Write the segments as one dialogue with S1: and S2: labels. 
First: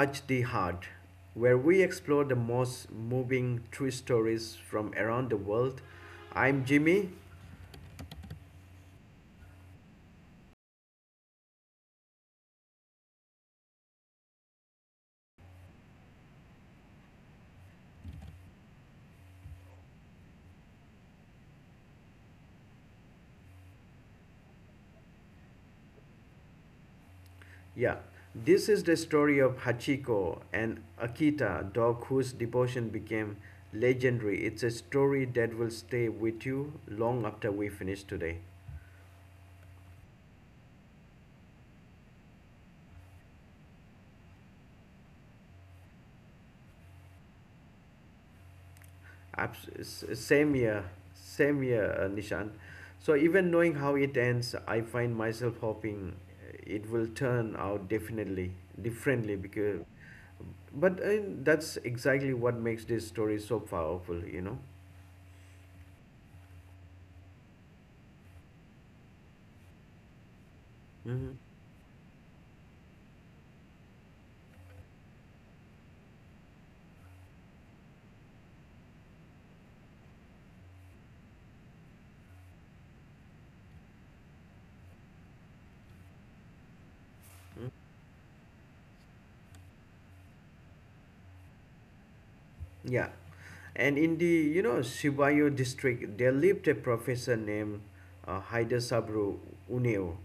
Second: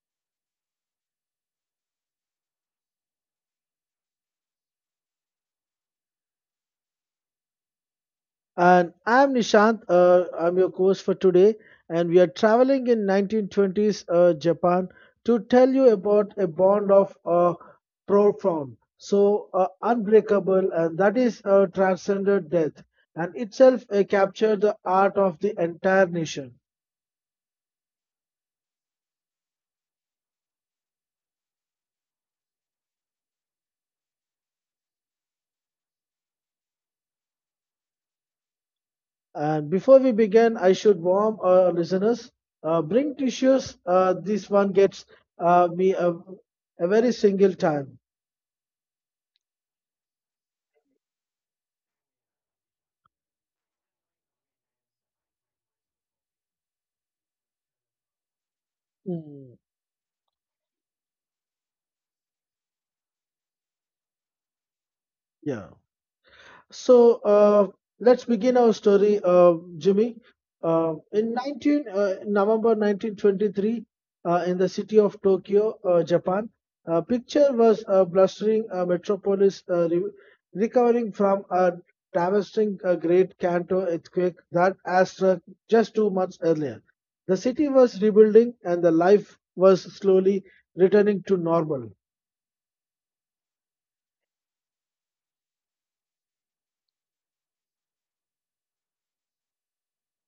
S1: Touch the Heart, where we explore the most moving true stories from around the world. I'm Jimmy.
S2: And I'm Nishant. I'm your host for today, and we are traveling in 1920s Japan to tell you about a bond of profound, unbreakable, and that is transcended death, and itself captured the art of the entire nation.
S1: Yeah, this is the story of Hachiko and Akita, dog whose devotion became legendary. It's a story that will stay with you long after we finish today.
S2: And before we begin, I should warn our listeners: bring tissues. This one gets me a very single time.
S1: Abs- s- same year, Same year, Nishant. So even knowing how it ends, I find myself hoping it will turn out definitely differently
S2: Hmm,
S1: because, but that's exactly what makes this story so powerful, you know.
S2: Yeah. So let's begin our story, Jimmy. In
S1: hmm
S2: 19 November 1923, in the city of Tokyo, Japan, picture was a blustering metropolis recovering from a devastating Great Kanto earthquake that had struck just 2 months earlier. The city was rebuilding, and the life was slowly returning to normal.
S1: Yeah. And in the Shibayo district, there lived a professor named Haida Sabro Uneo.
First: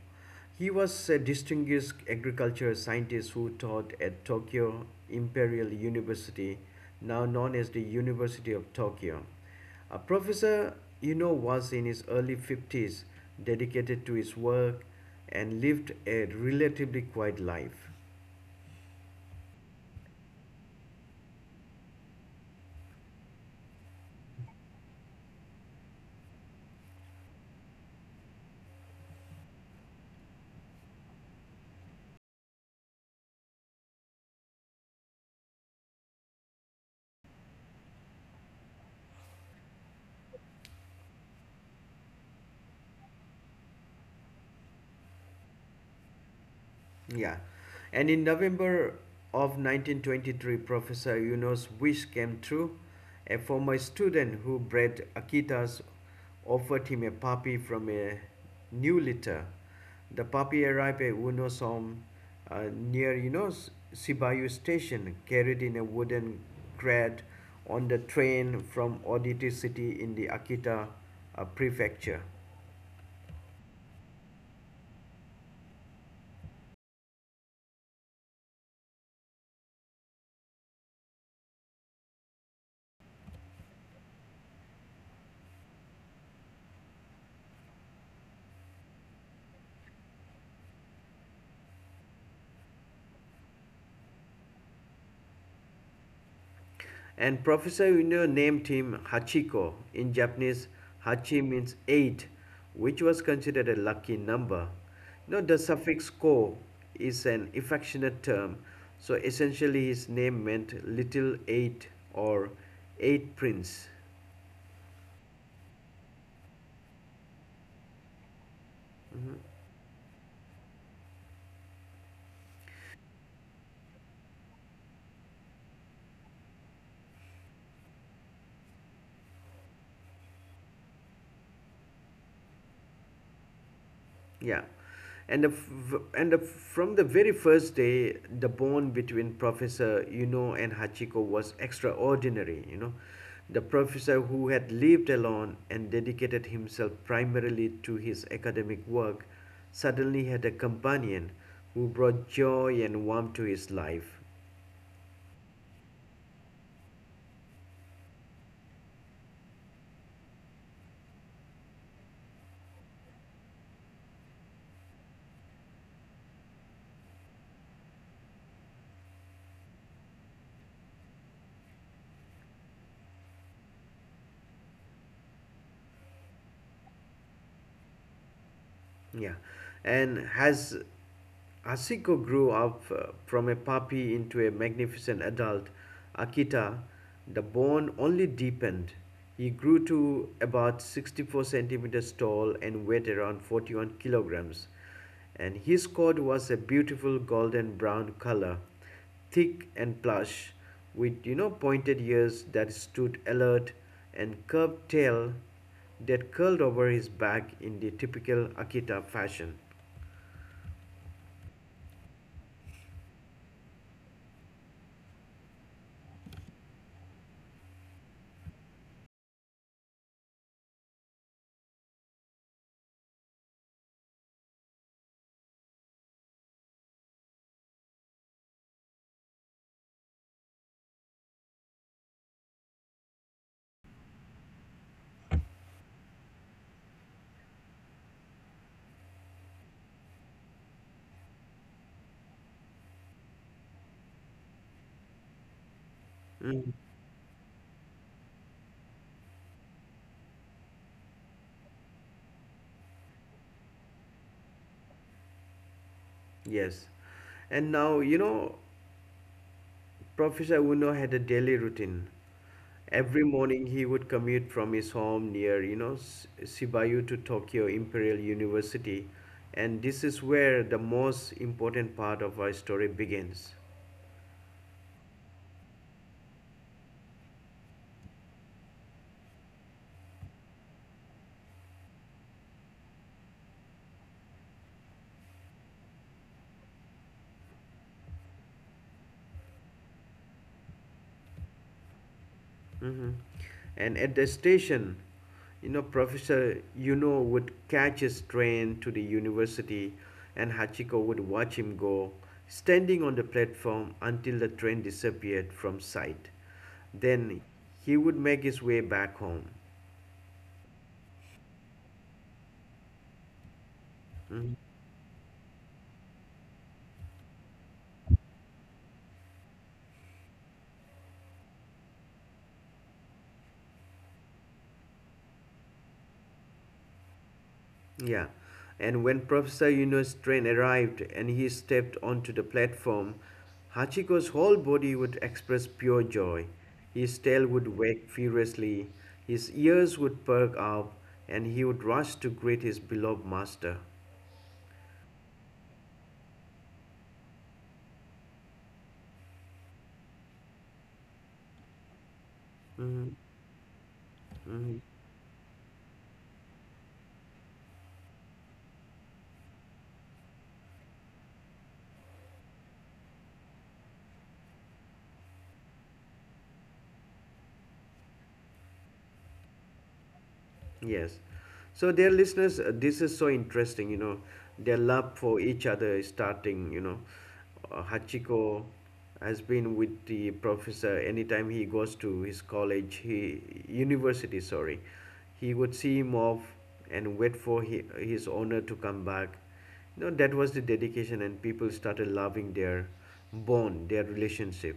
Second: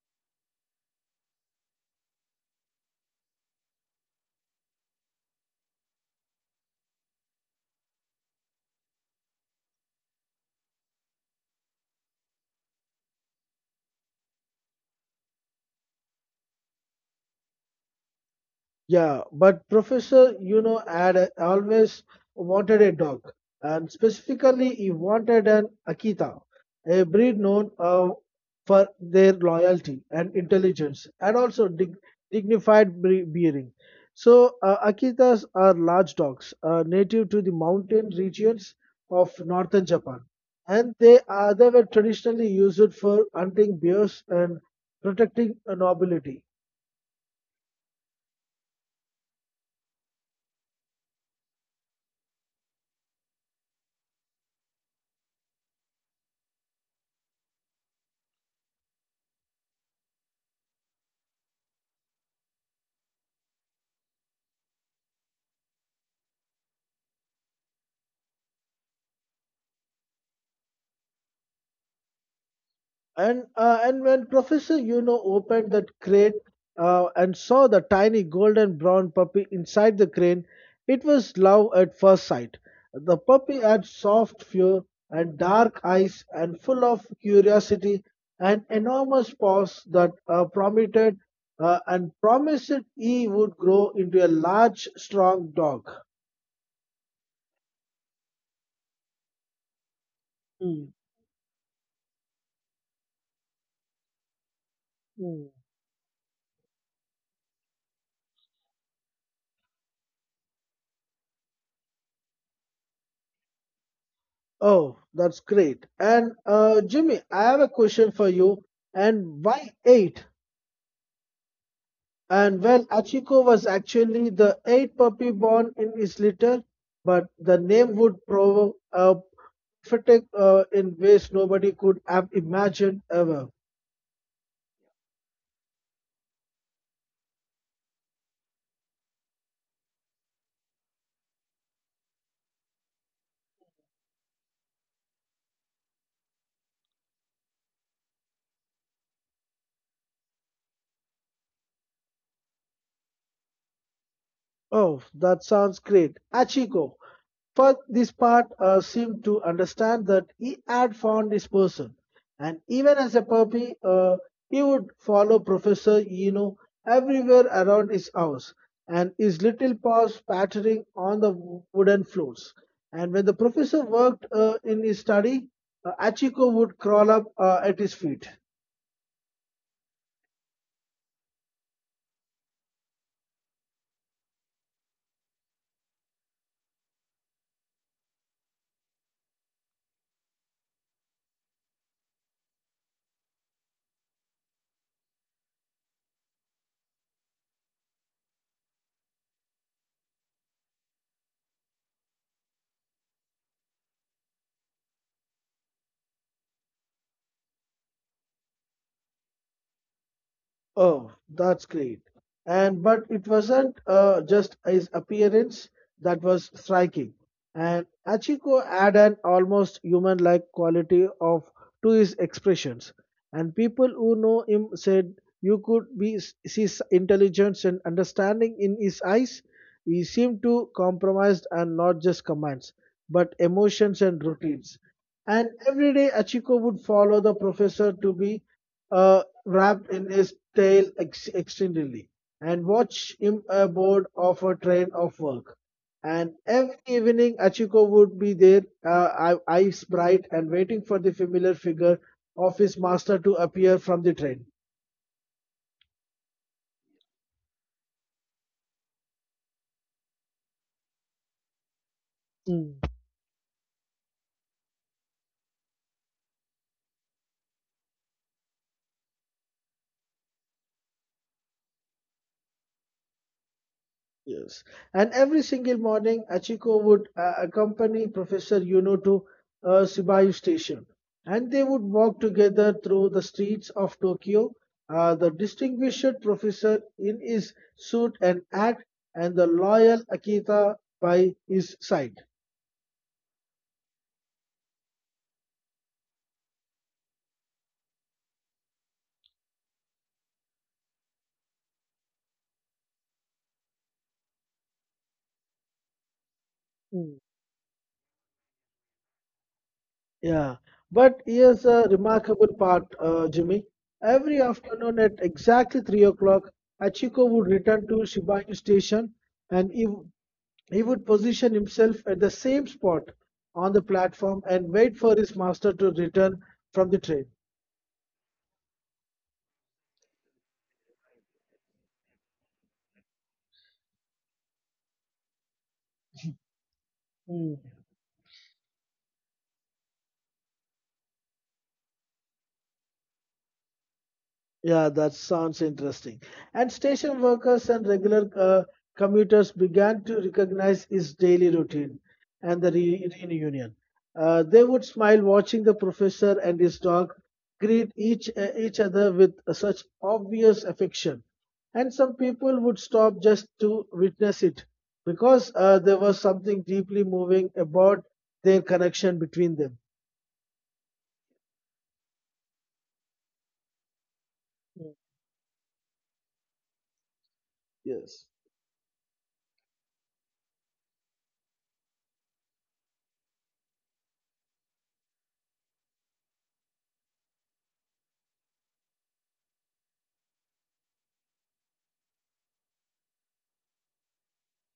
S1: He was a distinguished agricultural scientist who taught at Tokyo Imperial University, now known as the University of Tokyo. A professor, you know, was in his early 50s, dedicated to his work, and lived a relatively quiet life.
S2: Yeah, but Professor, you know, always wanted a dog, and specifically, he wanted an Akita, a breed known for their loyalty and intelligence, and also dignified bearing. So, Akitas are large dogs, native to the mountain regions of northern Japan, and they were traditionally used for hunting bears and protecting nobility.
S1: Yeah. And in November of 1923, Professor Yuno's wish came true. A former student who bred Akitas offered him a puppy from a new litter. The puppy arrived at Uno's home near, you know, Sibayu station, carried in a wooden crate on the train from Oditi city in the Akita prefecture.
S2: And when Professor Yuno opened that crate and saw the tiny golden brown puppy inside the crane, it was love at first sight. The puppy had soft fur and dark eyes and full of curiosity and enormous paws that promised he would grow into a large, strong dog.
S1: And Professor Ueno named him Hachiko. In Japanese, Hachi means eight, which was considered a lucky number. You know,
S2: Hmm.
S1: the suffix ko is an affectionate term, so essentially his name meant little eight or eight prince.
S2: Oh, that's great. And Jimmy, I have a question for you. And why eight? And well, Achiko was actually the eighth puppy born in his litter, but the name would provoke prophetic in ways nobody could have imagined ever.
S1: Yeah, and the f- and the, from the very first day, the bond between Professor Yuno and Hachiko was extraordinary. You know, the professor who had lived alone and dedicated himself primarily to his academic work suddenly had a companion who brought joy and warmth to his life.
S2: Oh, that sounds great. Achiko. For this part seemed to understand that he had found his person, and even as a puppy, he would follow Professor Eno everywhere around his house, and his little paws pattering on the wooden floors. And when the professor worked in his study, Achiko would crawl up at his feet.
S1: Yeah, and as Asiko grew up from a puppy into a magnificent adult Akita, the bond only deepened. He grew to about 64 centimeters tall and weighed around 41 kilograms, and his coat was a beautiful golden brown color, thick and plush, with you know pointed ears that stood alert and curved tail that curled over his back in the typical Akita fashion.
S2: Oh, that's great. And but it wasn't just his appearance that was striking. And Achiko had an almost human-like quality of to his expressions. And people who know him said, you could be, see intelligence and understanding in his eyes. He seemed to compromise and not just commands, but emotions and routines. And every day, Achiko would follow the professor to be wrapped in his tail extendedly and watch him aboard of a train of work. And
S1: Mm,
S2: every evening, Achiko would be there, eyes bright and waiting for the familiar figure of his master to appear from the train.
S1: yes. And now, you know, Professor Uno had a daily routine.
S2: Mm,
S1: Every morning he would commute from his home near, you know, Shibuya to Tokyo Imperial University. And this is where the most important part of our story begins.
S2: Yes. And every single morning, Achiko would accompany Professor Yuno to Shibuya Station, and they would walk together through the streets of Tokyo. The distinguished professor in his suit and hat, and the loyal Akita by his side.
S1: hmm And at the station, you know, Professor Yuno would catch his train to the university, and Hachiko would watch him go, standing on the platform until the train disappeared from sight.
S2: Mm,
S1: Then he would make his way back home.
S2: Yeah, but here's a remarkable part, Jimmy. Every
S1: Mm-hmm.
S2: afternoon at exactly 3 o'clock, Hachiko would return to Shibuya Station, and he would position himself at the same spot on the platform and wait for his master to return from the train.
S1: Yeah, and when Professor Yuno's train arrived and he stepped onto the platform, Hachiko's whole body would express pure joy. His tail
S2: Mm.
S1: would wag furiously, his ears would perk up, and he would rush to greet his beloved master.
S2: Yeah, that sounds interesting. And station workers and regular commuters began to recognize his daily routine and the
S1: Mhm,
S2: re- reunion. They
S1: mhm.
S2: would smile watching the professor and his dog greet each other with such obvious affection. And some people would stop just to witness it because there was something deeply moving about their connection between them.
S1: Yes. So, dear listeners, this is so interesting. You know, their
S2: Mm.
S1: love for each other is starting. You know,
S2: Yes,
S1: Hachiko has been with the professor anytime he goes to his college, he university. Sorry, he would see him off and wait for his owner to come back. You know, that was the dedication, and people started loving their bond, their relationship.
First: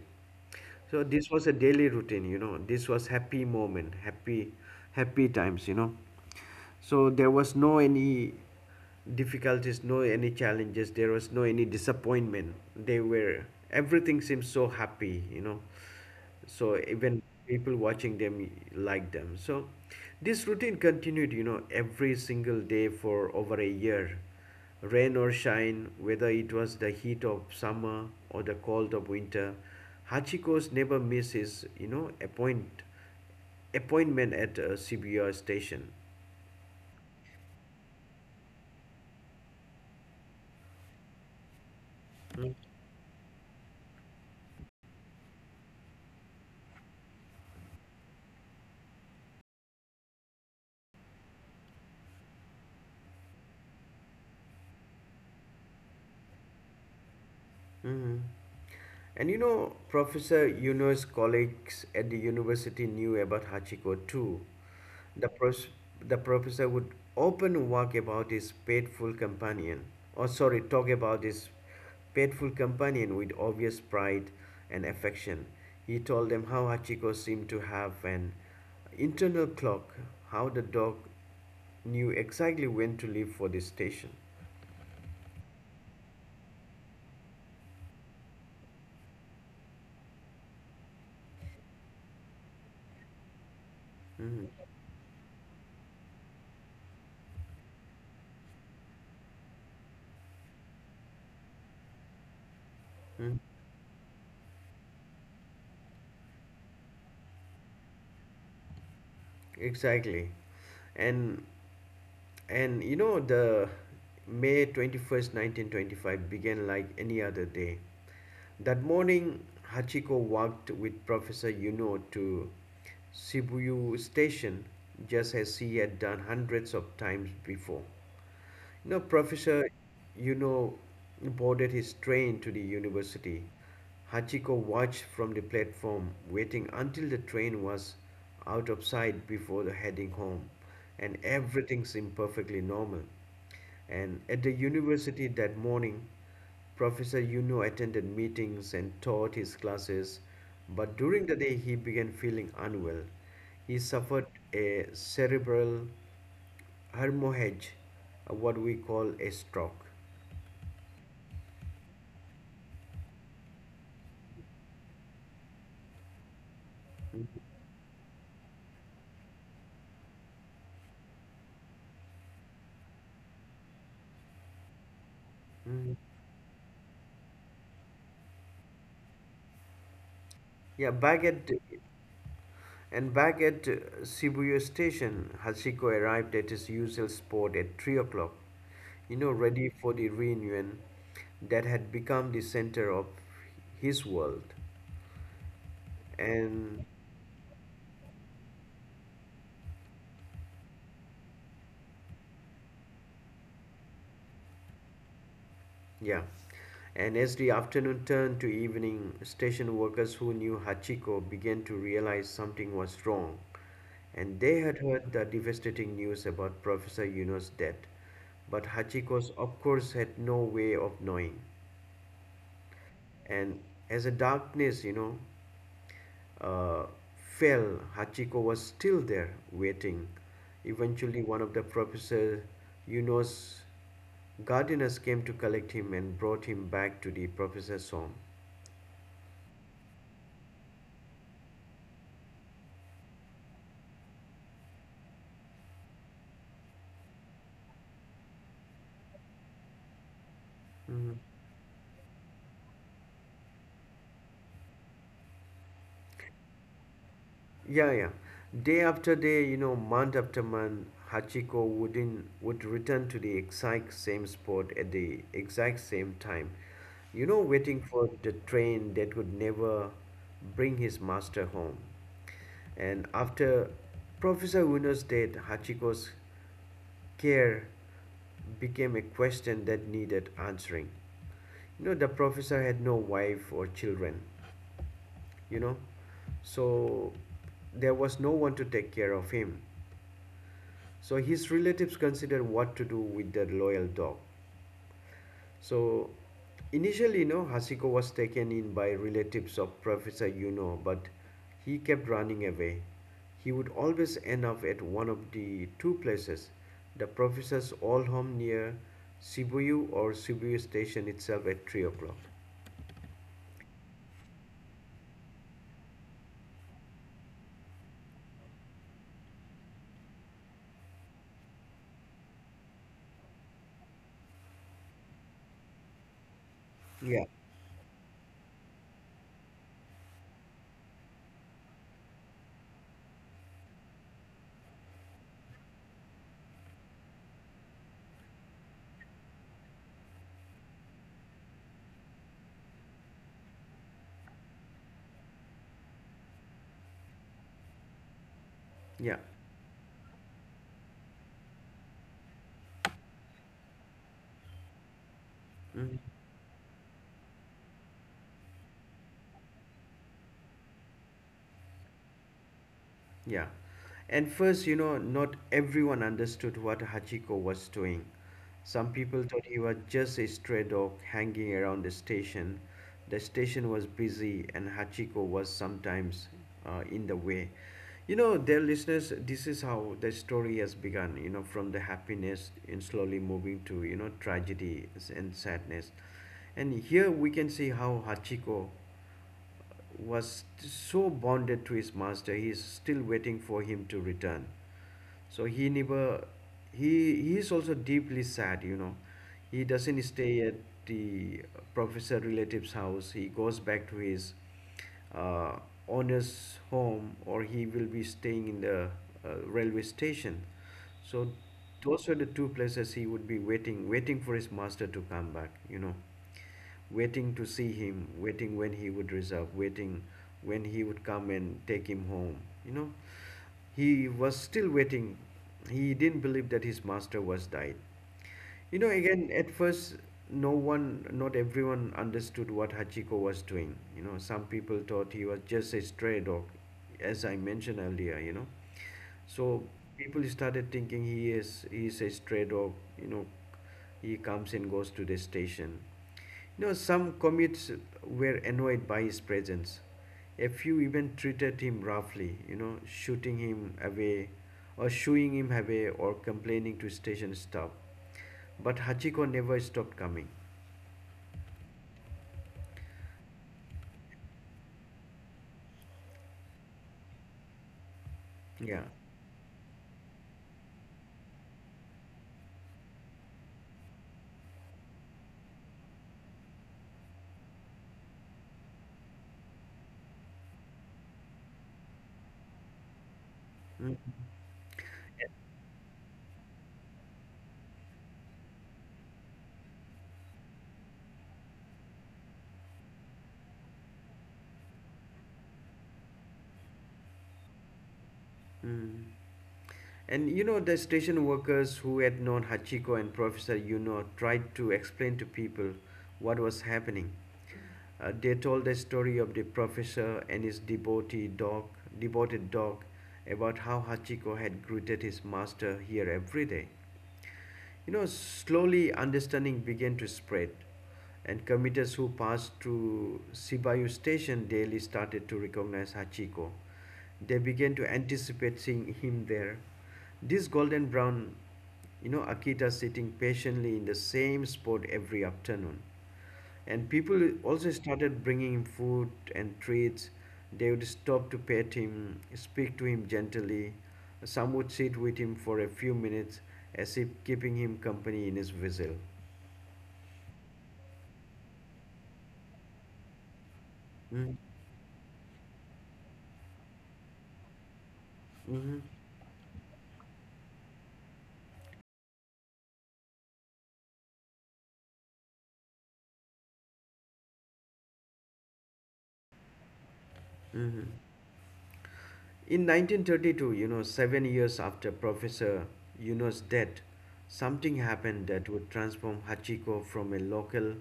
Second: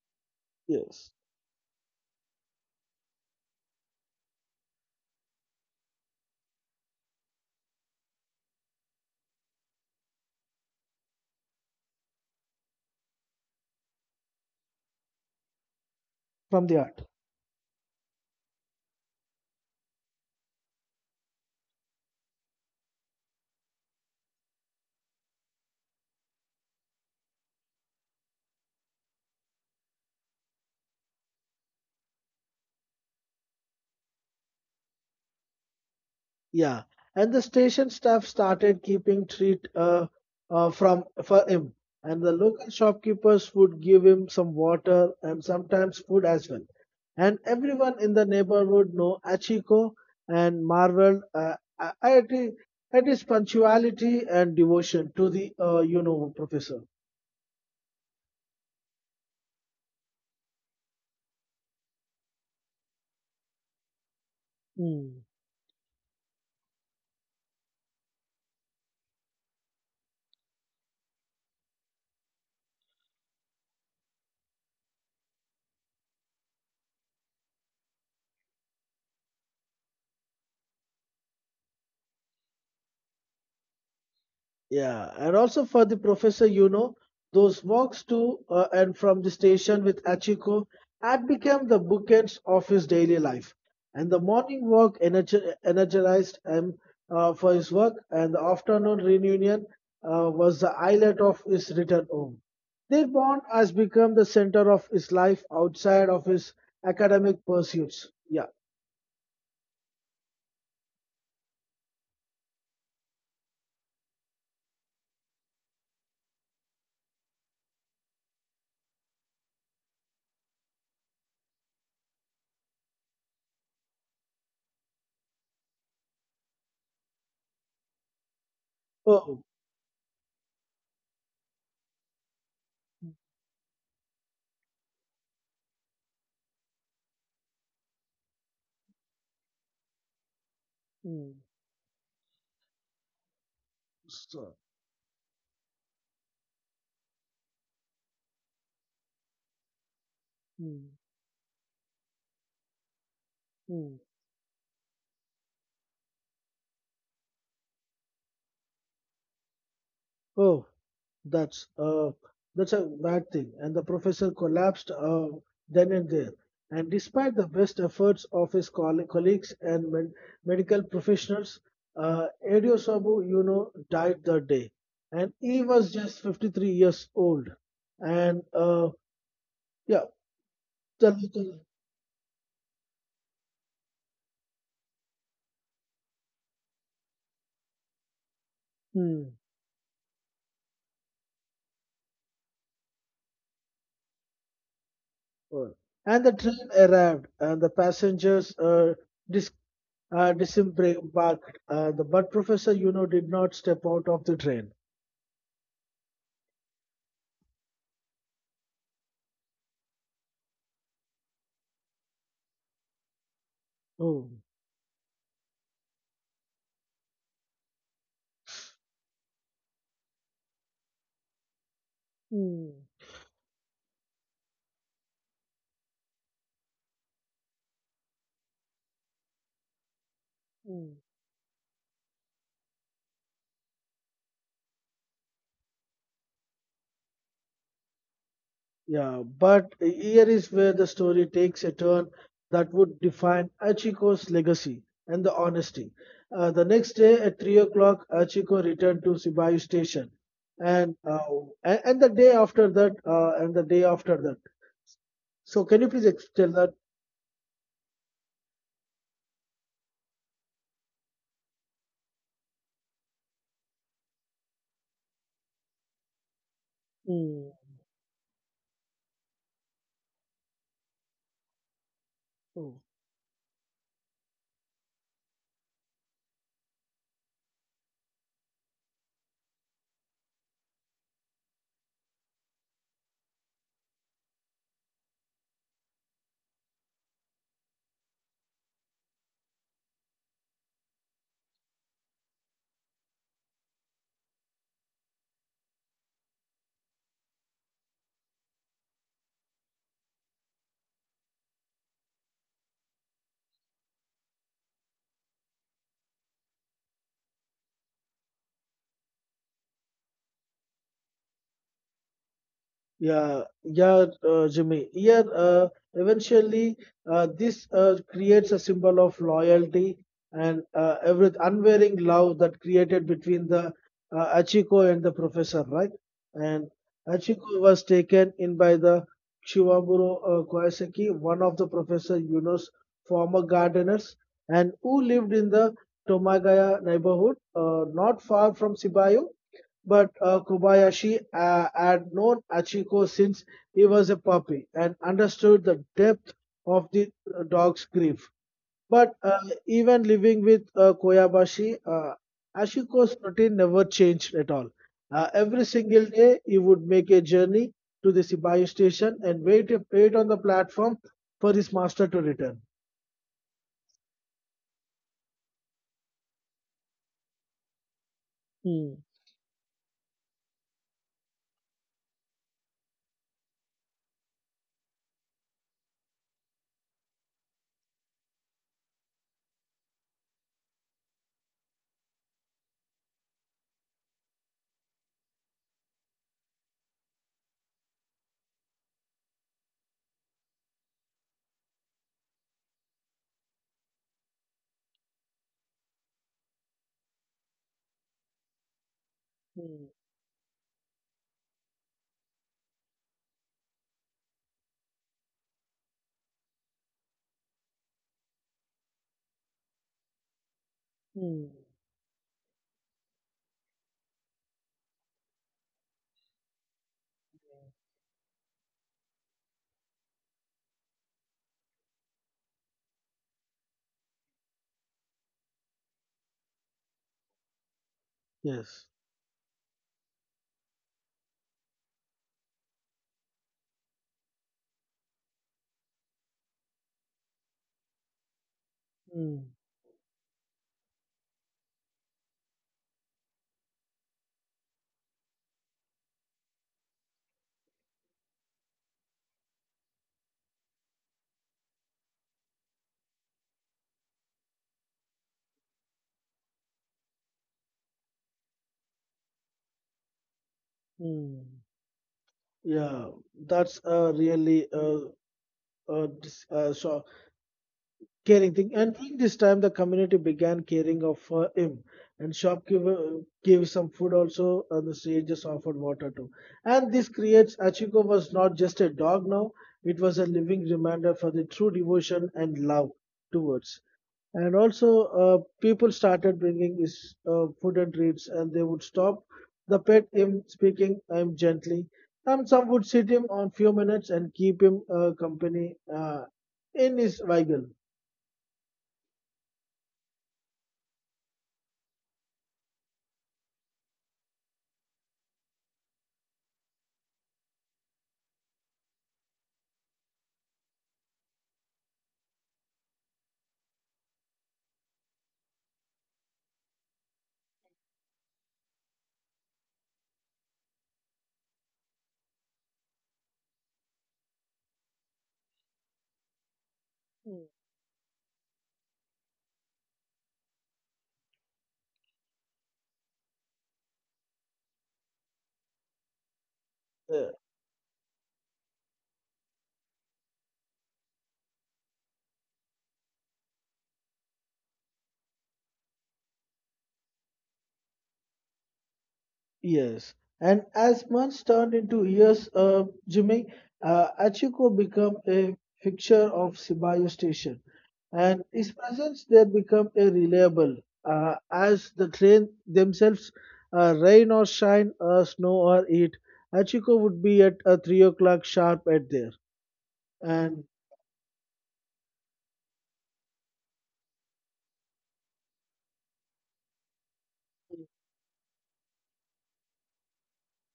S1: So
S2: yes.
S1: this was a daily routine, you know. This was happy moment, happy, happy times, you know. So there was no any difficulties, no any challenges. There was no any disappointment. They were everything seemed so happy, you know,
S2: From
S1: so
S2: the art.
S1: even people watching them like them, so this routine continued you know every single day for over a year, rain or shine, whether it was the heat of summer or the cold of winter. Hachiko's never misses, you know, appointment at a cbr station.
S2: Yeah, and the station staff started keeping treat from for him, and the local shopkeepers would give him some water and sometimes food as well. And everyone in the neighborhood know Achiko and marveled at his punctuality and devotion to the you know professor.
S1: Hmm And you know, Professor Yunus' colleagues at the university knew about Hachiko too. The, pros- the professor would often work about his faithful companion, or sorry, talk about his faithful companion with obvious pride and affection. He told them how Hachiko seemed to have an internal clock, how the dog knew exactly when to leave for the station.
S2: Yeah, and also for the professor, you know, those walks to and from the station with Achiko had become the bookends of his daily life. And the
S1: Mhm.
S2: morning walk energized him for his work, and the afternoon reunion was the highlight of his return home. Their
S1: Mhm.
S2: bond has become the center of his life outside of his academic pursuits. Yeah.
S1: Exactly. And and you know the May 21st, 1925 began like any other day. That morning, Hachiko walked with Professor Yuno to Shibuya Station, just as he had done hundreds of times before. You know,
S2: Oh,
S1: Professor Yuno boarded his train to the university. Hachiko watched from the platform, waiting until the train was out of sight before heading home, and
S2: Mm,
S1: everything seemed perfectly normal. And at the
S2: so-
S1: university that morning, Professor Yuno attended meetings and taught his classes,
S2: mm,
S1: but during the day he began feeling unwell. He
S2: mm.
S1: suffered a cerebral hemorrhage, what we call a stroke.
S2: oh, That's uh, that's a bad thing. And the professor collapsed then and there. And despite the best efforts of his colleagues and medical professionals, Edio Sabu, you know, died that day. And he was
S1: Mhm.
S2: just 53 years old. And yeah,
S1: Yeah,
S2: the
S1: back at
S2: little,
S1: And back at Shibuya station, Hachiko arrived at his usual spot at 3 o'clock, you
S2: hmm,
S1: know, ready for the reunion that had become the center of his world.
S2: oh. and the train
S1: And
S2: arrived, and the passengers dis- disembarked. The but professor, you know, did not step out of the train.
S1: yeah, and as the afternoon turned to evening, station workers who knew Hachiko began to realize something was wrong.
S2: Oh,
S1: And they had heard the devastating news about Professor Yuno's death, but Hachiko's, of course, had no way of knowing.
S2: Hmm,
S1: And as the darkness, you know, uh, fell, Hachiko was still there waiting.
S2: hmm.
S1: Eventually, one of the Professor Yuno's gardeners came to collect him and brought him back to the professor's home.
S2: Yeah, but here is where the story takes a turn that would define Achiko's legacy and the honesty. The next day at 3 o'clock, Achiko returned to Sibayu station. And, uh, and and the day after that, and the day after that. So, can you please tell that?
S1: Yeah, yeah. Day after day, you know, month after month, Hachiko wouldn't would return to the exact same spot at the exact same time. You know,
S2: Hmm.
S1: waiting for the train that would never bring his master home.
S2: Hmm.
S1: And after Professor Uno's death, Hachiko's care became a question that needed answering. You know, the professor had no wife or children, you know, so there was no one to take care of him, so his relatives considered what to do with their loyal dog. So initially, you know, Hasiko was taken in by relatives of Professor Yuno, but he kept running away. He would always end up at one of the two places: the professor's old home near Shibuya, or Shibuya station itself at 3 o'clock.
S2: Yeah, Jimmy. Yeah, Eventually, this creates a symbol of loyalty and every unwavering love that created between the Achiko and the professor, right? And
S1: Yeah,
S2: Achiko was taken in by the Shivamuro Koyaseki, one of the Professor Yuno's former gardeners, and who lived in the Tomagaya neighborhood, not far from Sibayo. But Kobayashi had known Achiko since he was a puppy and understood the depth of the dog's grief. But
S1: yeah.
S2: uh, even living with Koyabashi, Achiko's routine never changed at all. Every
S1: Mhm.
S2: single day, he would make a journey to the Sibayu station and wait on the platform for his master to return.
S1: Yeah. And first, you know, not everyone understood what Hachiko was doing.
S2: Hmm.
S1: Some people thought he was just a stray dog hanging around the station. The station was busy, and Hachiko was sometimes in the way. You know, dear listeners, this is how the story has begun, you know, from the happiness and slowly moving to, you know, tragedy and sadness. And here we can see how Hachiko was so bonded to his master, he is still waiting for him to return. So he never, he is also deeply sad, you know. He
S2: Hmm.
S1: doesn't stay at the professor relative's house. He goes back to his uh, owner's home, or he will be staying in the railway station. So
S2: Hmm.
S1: those were the two places he would be waiting, waiting for his master to come back, you know, waiting to see him, waiting when he would reserve, waiting when he would come and take him home. You know, he was still waiting. He didn't believe that his master was died. You
S2: Yes.
S1: know, again, at first, not everyone understood what Hachiko was doing. You know, some people thought he was just a stray dog, as I mentioned earlier, you know.
S2: Hmm.
S1: So people started thinking he is a stray dog, you know, he comes and goes to the station. You know, some commutes were annoyed by his presence. A few even treated him roughly, you know, shooting him away or shooing him away or complaining to station staff. But Hachiko never stopped coming.
S2: Hmm. Yeah, that's really so caring thing.
S1: Yeah.
S2: And during this time, the community began caring of him. And shopkeeper gave some food also, and the strangers offered water too. And this creates Achiko was not just a dog now; it was a living reminder for the true devotion and love towards
S1: Mm.
S2: and also people started bringing is food and treats and they would stop the pet him speaking him gently and some would sit him on few minutes and keep him company in his vehicle.
S1: Mm. And you know, the station workers who had known Hachiko and Professor Yuno tried to explain to people what was happening. They told the story of the professor and his devoted dog, about how Hachiko had greeted his master here every day. You know, slowly understanding began to spread, and commuters who passed through Shibuya station daily started to recognize Hachiko. They began to anticipate seeing him there, this golden brown, you know, Akita sitting patiently in the same spot every afternoon. And people
S2: Mm.
S1: also started bringing him food and treats. They would stop to pet him, speak to him gently. Some would sit with him for a few minutes as if keeping him company in his vessel.
S2: Yes, and as months turned into years, Jimmy,
S1: Mm,
S2: Achiko became a fixture of Sibayo Station, and his
S1: mhm,
S2: presence there became a reliable as the train themselves, rain or shine, snow or heat, Achiko would be at 3 o'clock sharp at there, and.
S1: mhm. In 1932, you know, 7 years after Professor Yuno's death, something happened that would transform Hachiko from a local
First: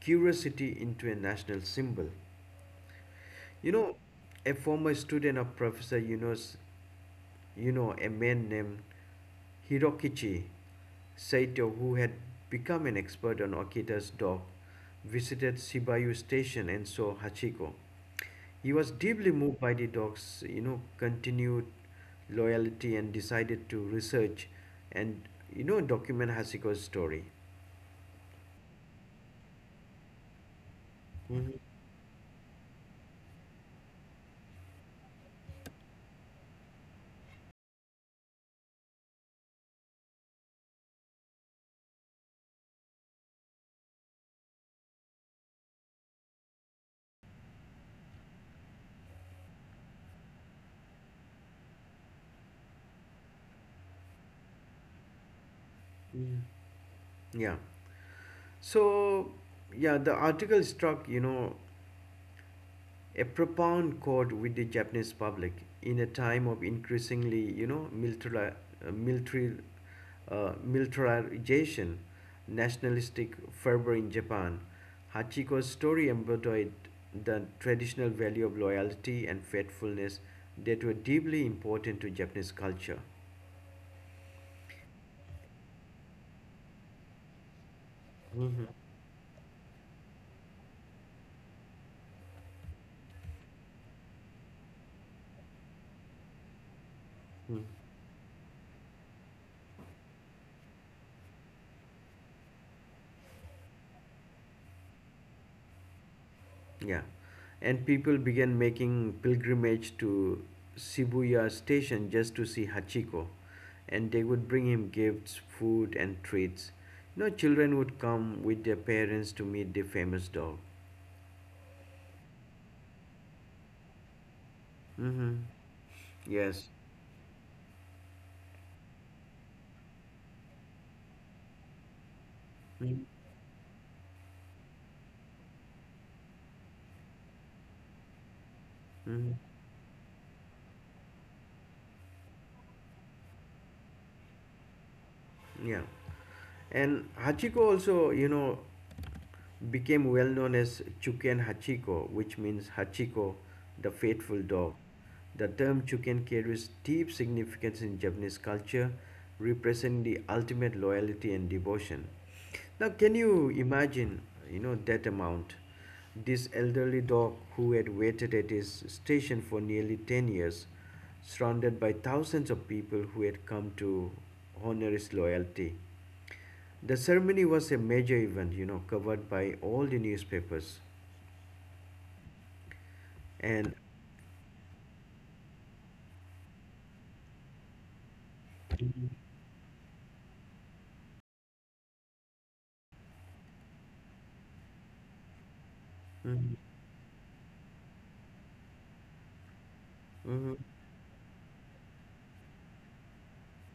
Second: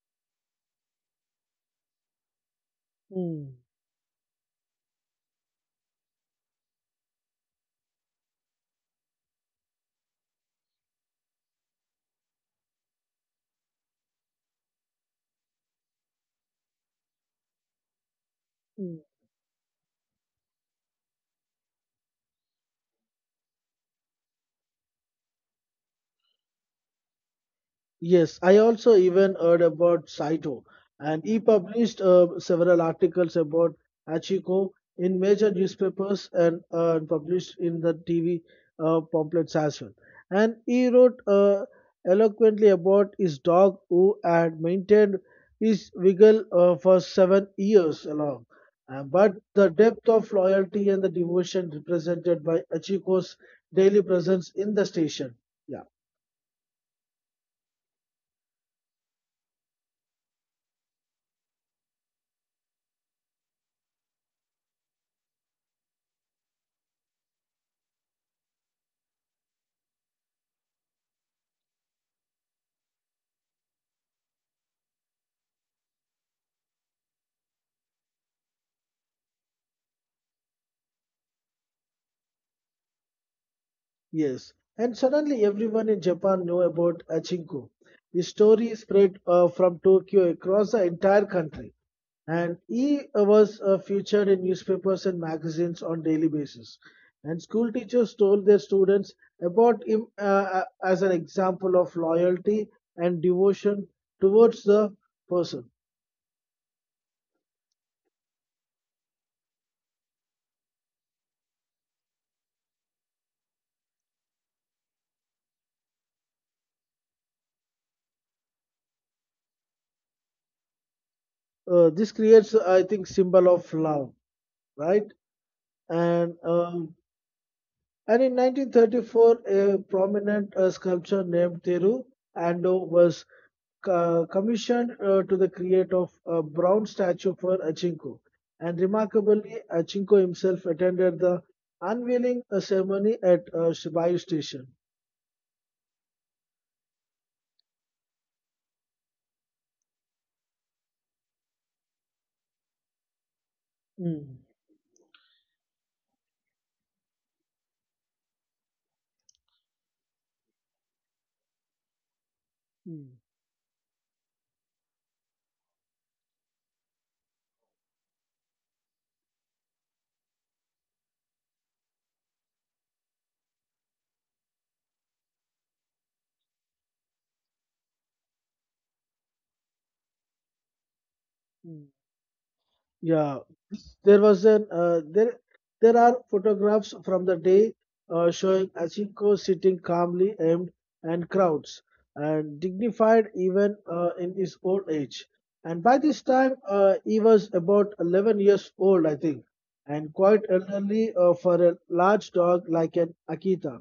S1: curiosity into a national symbol.
S2: Mm,
S1: You know, a former student of Professor Yunos, you know, a man named Hirokichi Saito, who had become an expert on Okita's dog, visited Shibuya Station and saw Hachiko. He was
S2: mm.
S1: deeply moved by the dog's, you know, continued loyalty and decided to research and, you know, document Hachiko's story.
S2: Yes, I also even heard about Saito, and he
S1: hmm
S2: published several articles about Hachiko in major newspapers and published in the TV pamphlets as well. And he wrote eloquently about his dog who had maintained his vigil for 7 years along. But the depth of loyalty and the devotion represented by Achiko's daily presence in the station. Yeah.
S1: Yeah. So, yeah, the article struck, you know, a profound chord with the Japanese public in a time of increasingly, you know, uh, military, militarization, nationalistic fervor in Japan. Hachiko's story embodied the traditional value of loyalty and faithfulness that were deeply important to Japanese culture.
S2: Yes, and suddenly everyone in Japan knew about Achinko. The
S1: Mhm.
S2: story spread from Tokyo across the entire country, and he was featured in newspapers and magazines on daily basis. And
S1: Mm.
S2: school teachers told their students about him as an example of loyalty and devotion towards the person.
S1: Yeah, and people began making pilgrimage to Shibuya station just to see Hachiko, and they would bring him gifts, food, and treats. You know, children would come with their parents to meet the famous dog.
S2: This creates, I think, symbol of love, right?
S1: Mm-hmm.
S2: And
S1: Yes.
S2: um And in 1934, a prominent sculptor named Teru Ando was commissioned to the create of a bronze statue for Achinko. And
S1: Mm-hmm.
S2: remarkably, Achinko himself attended the unveiling ceremony at Shibayu Station.
S1: Yeah. And Hachiko also, you know, became well known as Chuken Hachiko, which means Hachiko, the
S2: Mm,
S1: faithful dog. The term Chuken carries deep significance in Japanese culture, representing the ultimate loyalty and devotion. Now,
S2: mm,
S1: can you imagine, you know, that amount? This elderly dog who had waited at his station for nearly 10 years, surrounded by thousands of people who had come to honor his loyalty. The ceremony was a major event, you know, covered by all the newspapers.
S2: mm. Yeah,
S1: And,
S2: There was an there are photographs from the day showing Achinko sitting calmly aimed and crowds and dignified even in his old age. And by this time,
S1: Mhm.
S2: he was about 11 years old, I think, and quite
S1: Mhm.
S2: elderly for a large dog like an Akita.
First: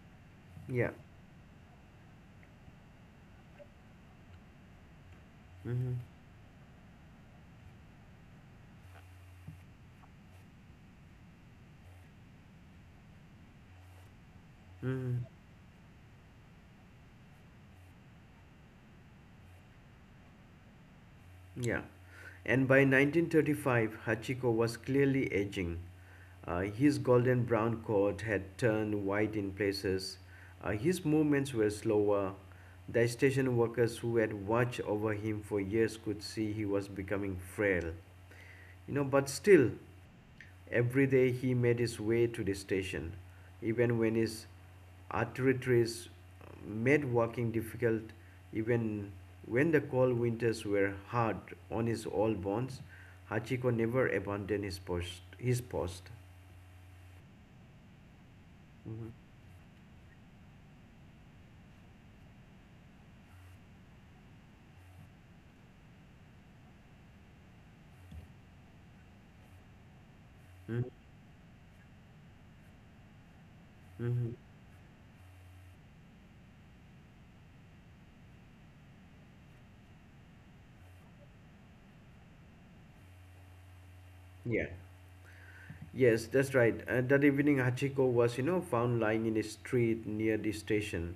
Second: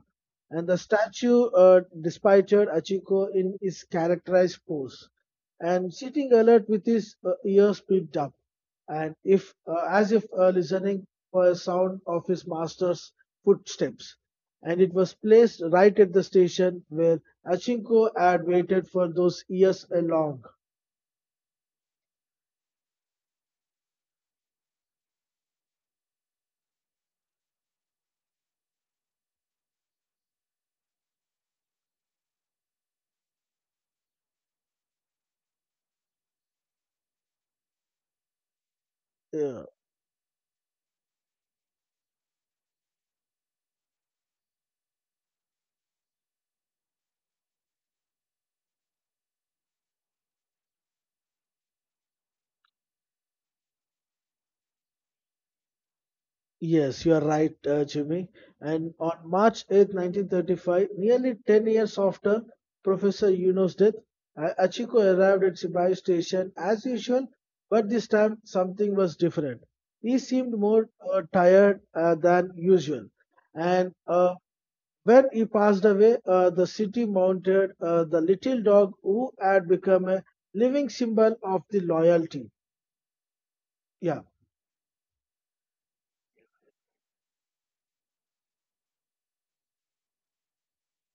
S2: And the
S1: yeah.
S2: statue dispatched Achiko in his characterized pose, and
S1: hmm
S2: sitting alert with his ears picked up, and if as if listening for a sound of his master's footsteps. And it was
S1: hmm
S2: placed right at the station where Achinko had waited for those years along.
S1: Yeah, and by 1935, Hachiko was clearly aging. His golden brown coat had turned white in places. His movements were slower. The station workers who had watched over him for years could see he was becoming frail. You know, but
S2: Yeah.
S1: still. Every day he made his way to the station, even when his arteries made walking difficult, even when the cold winters were hard on his old bones. Hachiko never abandoned his post. His post.
S2: Yes, you are right, Jimmy. And
S1: Mm-hmm.
S2: on March 8, 1935, nearly 10 years after Professor Yuno's death, Achiko arrived at Sibai station as usual, but this time something was different. He seemed more tired than usual. And
S1: Mm-hmm.
S2: uh, when he passed away, the city mounted the little dog who had become a living symbol of the loyalty. Yeah,
S1: Yeah. Yes, that's right. That evening, Hachiko was, you know, found lying in a street near the station.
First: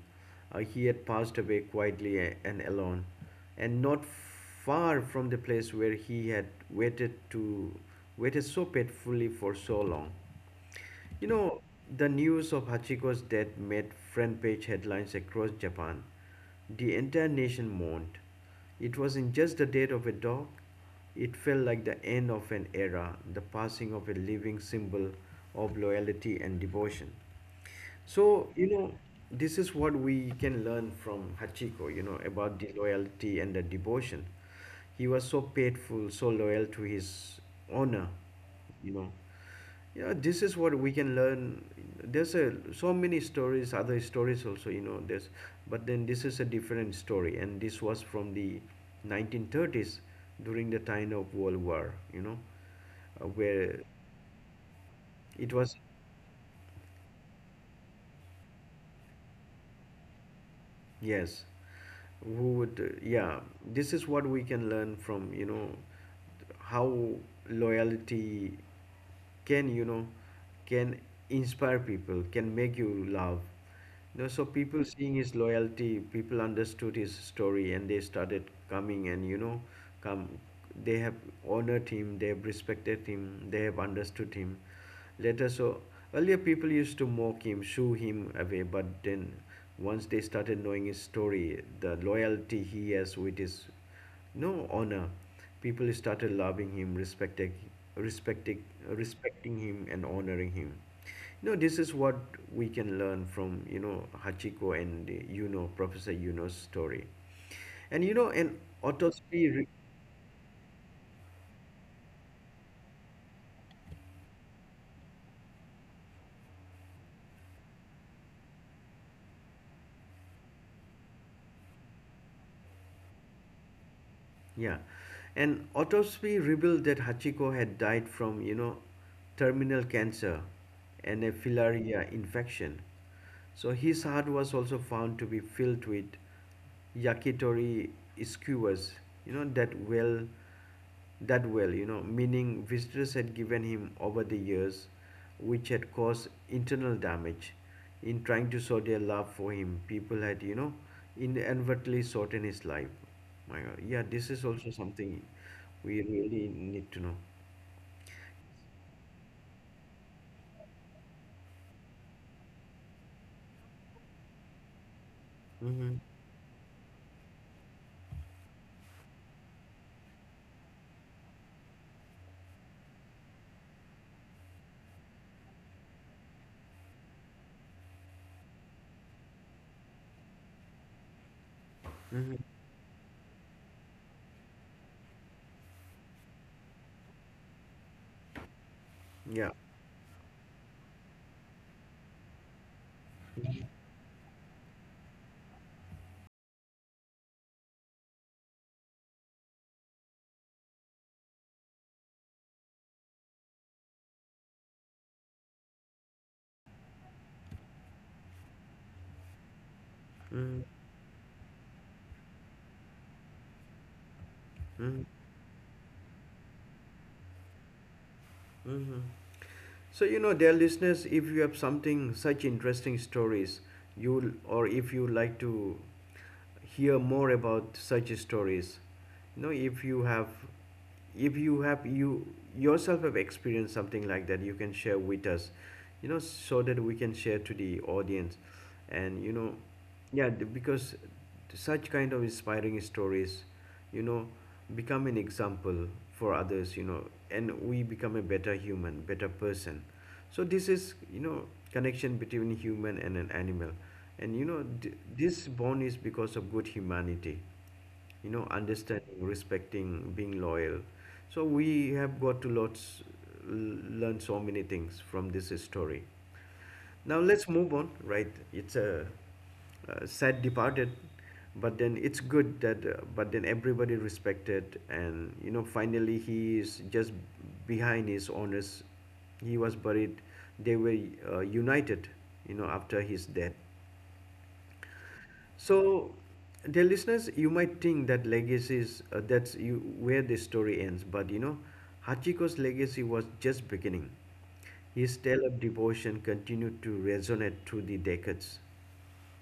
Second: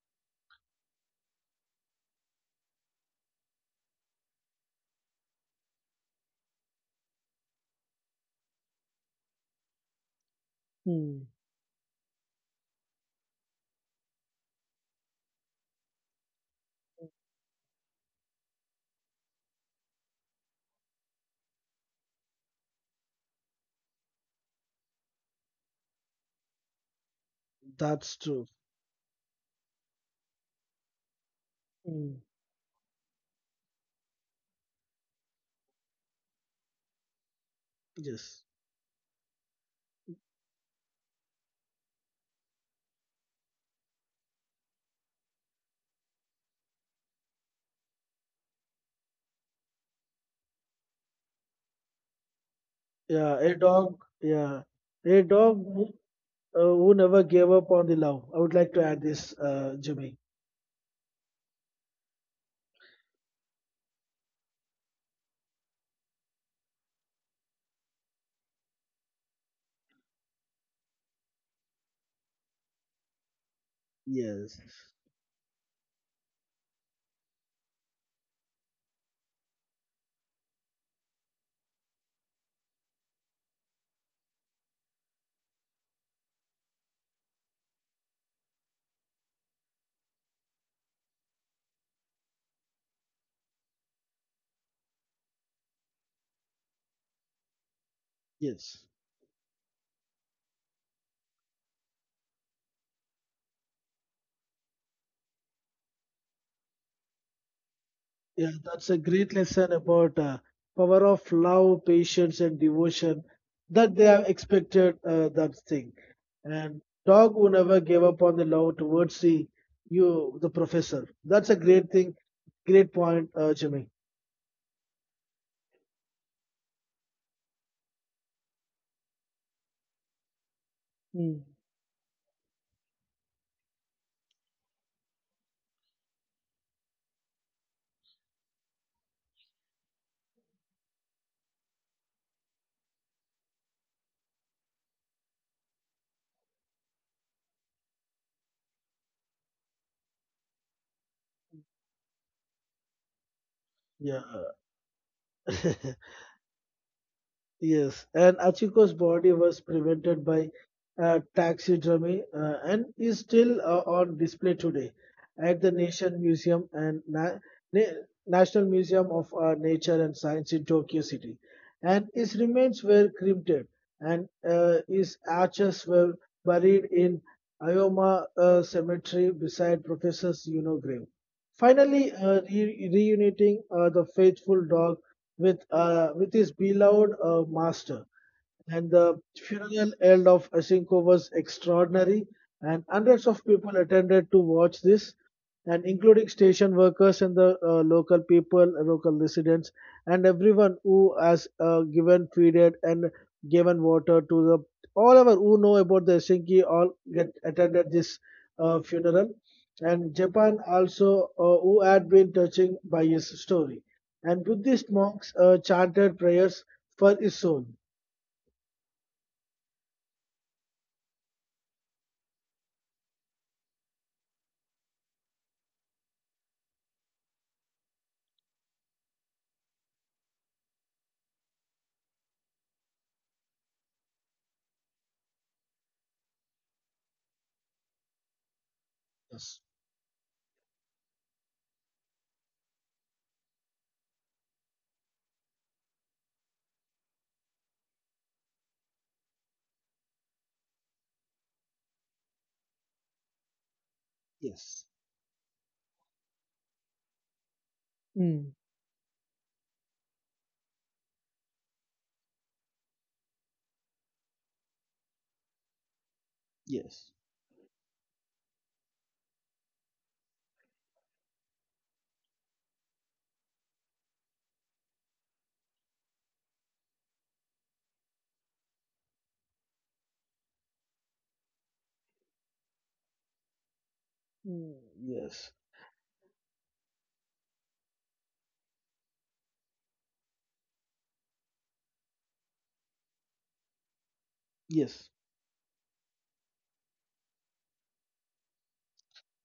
S1: He had passed away quietly and alone, and not far from the place where he had waited to waited so painfully for so long.
S2: Hmm.
S1: You know, the news of Hachiko's death made front page headlines across Japan. The entire nation mourned. It wasn't just the death of a dog, it felt like the end of an era, the passing of a living symbol of loyalty and devotion.
S2: That's true.
S1: So, you know, this is what we can learn from Hachiko, you
S2: Hmm.
S1: know, about the loyalty and the devotion. He was so faithful, so loyal to his honor,
S2: Yes.
S1: you know. You know, this is what we can learn. There's a, so many stories, other stories also, you know, there's, but then this is a different story. And this was from the 1930s during the time of World War, you know,
S2: Yeah, a
S1: where
S2: dog. Yeah, a
S1: it
S2: dog
S1: was
S2: who never gave up on the love. I would like to add this, Jimmy.
S1: Yes, who would, yeah, this is what we can learn from, you know, how loyalty can, you know, can inspire people, can make you love. You know, so
S2: Yes,
S1: people seeing his loyalty, people understood his story and they started coming and, you know, come, they have honored him, they have respected him, they have understood him later. So earlier people used to mock him, shoo him away, but then once they started knowing his story, the loyalty he has with his no honor, people started loving him, respecting, respecting,
S2: yes.
S1: respecting him, and honoring him. You know, this is what we can learn from you know Hachiko and you know Professor Yuno's story, and you know
S2: Yeah,
S1: and
S2: that's a great
S1: Otospi.
S2: lesson about power of love, patience, and devotion that they have expected that thing. And dog who never gave up on the love towards the you, the professor. That's a great thing. Great point, Jimmy.
S1: Yeah. An autopsy revealed that Hachiko had died from, you know, terminal cancer and a
S2: Mm.
S1: filaria infection. So his heart was also found to be filled with yakitori skewers, you know, that well, you know, meaning visitors had given him over the years, which had caused internal damage. In trying to sow their love for him, people had, you know, inadvertently shortened his life. My God, yeah,
S2: Yeah.
S1: this is also something we really need to know.
S2: Yes, and Achiko's body was prevented by taxidermy and is still on display today at the
S1: Mm-hmm.
S2: Nation Museum and Na- National Museum of Nature and Science in Tokyo City. And his remains were cremated, and his ashes were buried in Ayoma Cemetery beside Professor Yuno grave. Finally, reuniting the faithful dog with his beloved master, and the
S1: Yeah.
S2: funeral held of Asenko was extraordinary, and hundreds of people attended to watch this, and including station workers and the local people, local residents, and everyone who has given feeded and given water to the all our who know about the Helsinki all get attended this funeral, and Japan
S1: Mm-hmm.
S2: also who had been touching by his story, and Buddhist monks chanted prayers for his soul.
S1: Mm-hmm. So you know, dear listeners, if you have something such interesting stories, you or if you like to hear more about such stories, you know if you have if you yourself have experienced something like that you can share with us you know so that we can share to the audience and you know
S2: Yes.
S1: yeah because such kind of inspiring stories you know become an example for others you know and we become a better human better person so this is you know connection between human and an animal and you know
S2: Yes.
S1: this bond is because of good humanity you know
S2: Mm.
S1: understanding respecting being loyal so we have got to lots learn so many things from this story
S2: Yes.
S1: now let's move on right it's a, sad departed but then it's good that but then everybody respected and you know finally he is just behind his honors he was buried they were united you know after his death
S2: Mm. Yes.
S1: so, dear listeners, you might think that legacy is that's you where the story ends, but you know, Hachiko's legacy was just beginning.
S2: Yes.
S1: His tale of devotion continued to resonate through the decades.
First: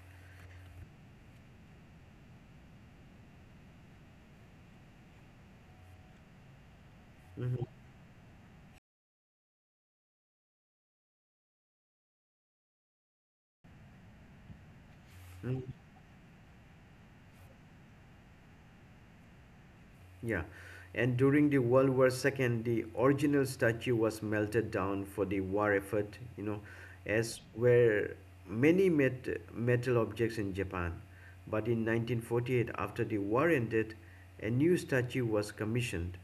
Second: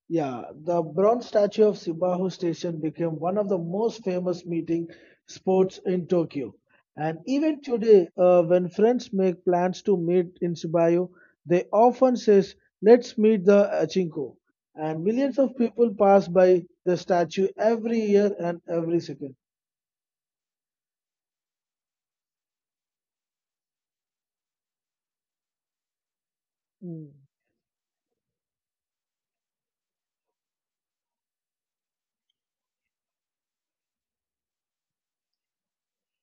S2: Yeah. The bronze statue of Sibahu Station became one of the most famous meeting spots in Tokyo. And even today, when friends make plans to meet in Sibayu, they often says, "Let's meet the Achinko." And millions of
S1: Mhm.
S2: people pass by the statue every year and every second.
S1: Yeah, and during the World War II, the original statue was melted down for the war effort, you know,
S2: Mm.
S1: as were many metal objects in Japan. But in 1948, after the war ended, a new statue was commissioned,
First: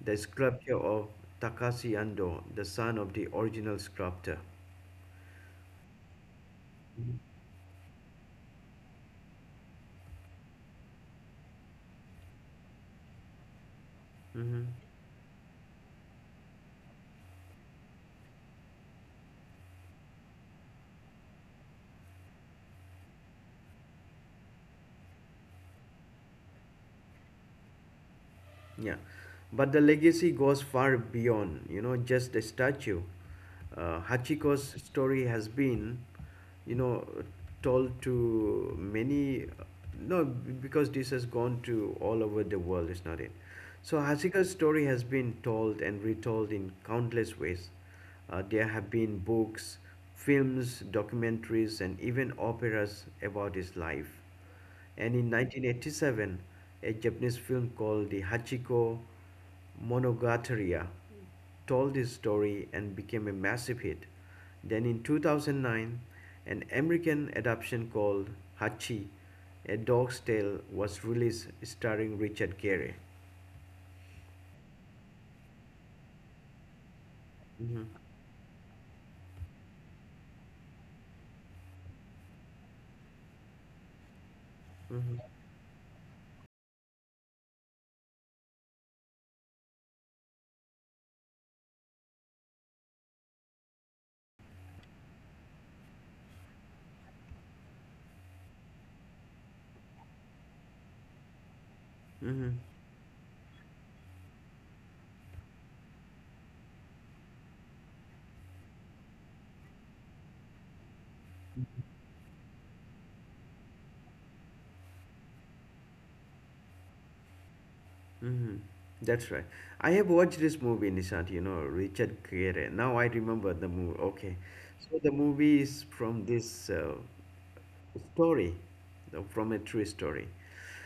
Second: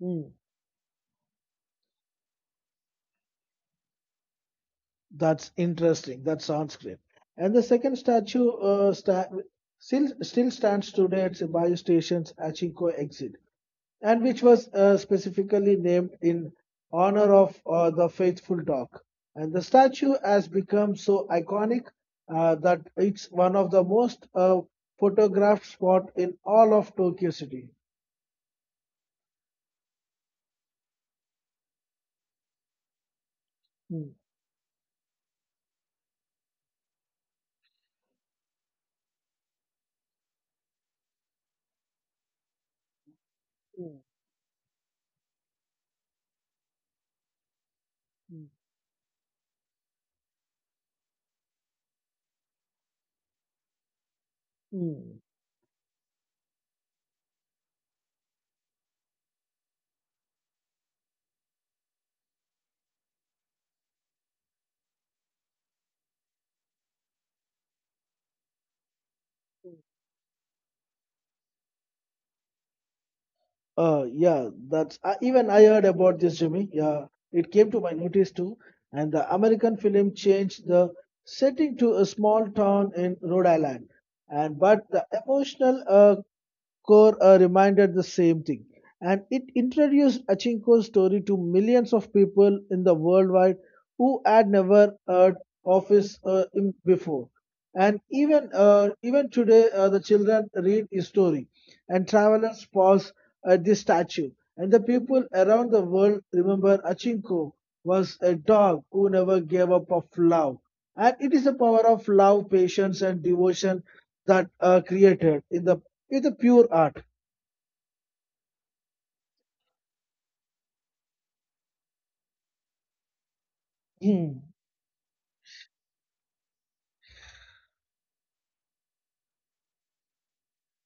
S1: the sculpture of Takashi Ando, the son of the original sculptor.
S2: That's interesting. That sounds great. And the second statue still, stands today at Bayu Station's Achinko exit, and which
S1: Hmm
S2: was specifically named in honor of the faithful dog. And the statue has become so iconic that it's one of the most photographed spot in all of Tokyo City.
S1: Yeah, but the legacy goes far beyond, you know, just a statue.
S2: Hmm.
S1: Hachiko's story has been, you know, told to many, no, because this has gone to all over the world, is not it? So
S2: Mm,
S1: Hachiko's story has been told and retold in countless ways.
S2: mm,
S1: There have been books, films, documentaries, and even operas about his life. And
S2: mm.
S1: in 1987, a Japanese film called the Hachiko Monogatari told this story and became a massive hit. Then in 2009, an American adaptation called Hachi, A Dog's Tale was released starring Richard Gere.
S2: Yeah, that's even I heard about this, Jimmy. Yeah, it came
S1: Hmm
S2: to my notice too. And the American film changed the setting to a small town in Rhode Island, and but the
S1: hmm
S2: emotional core reminded the same thing, and it introduced achinko's story to millions of people in the worldwide who had never heard of his before, and even even today the children read his story and
S1: hmm
S2: travelers pause at this statue, and the people around the world remember achinko was a dog who never gave up of love, and it is the power of love, patience, and devotion that are created in the pure art.
S1: Mm-hmm. That's right. I have watched this movie, Nishant, you know, Richard Gere. Now I remember the movie. Okay.
S2: Hmm.
S1: So the movie is from this story, from a true story.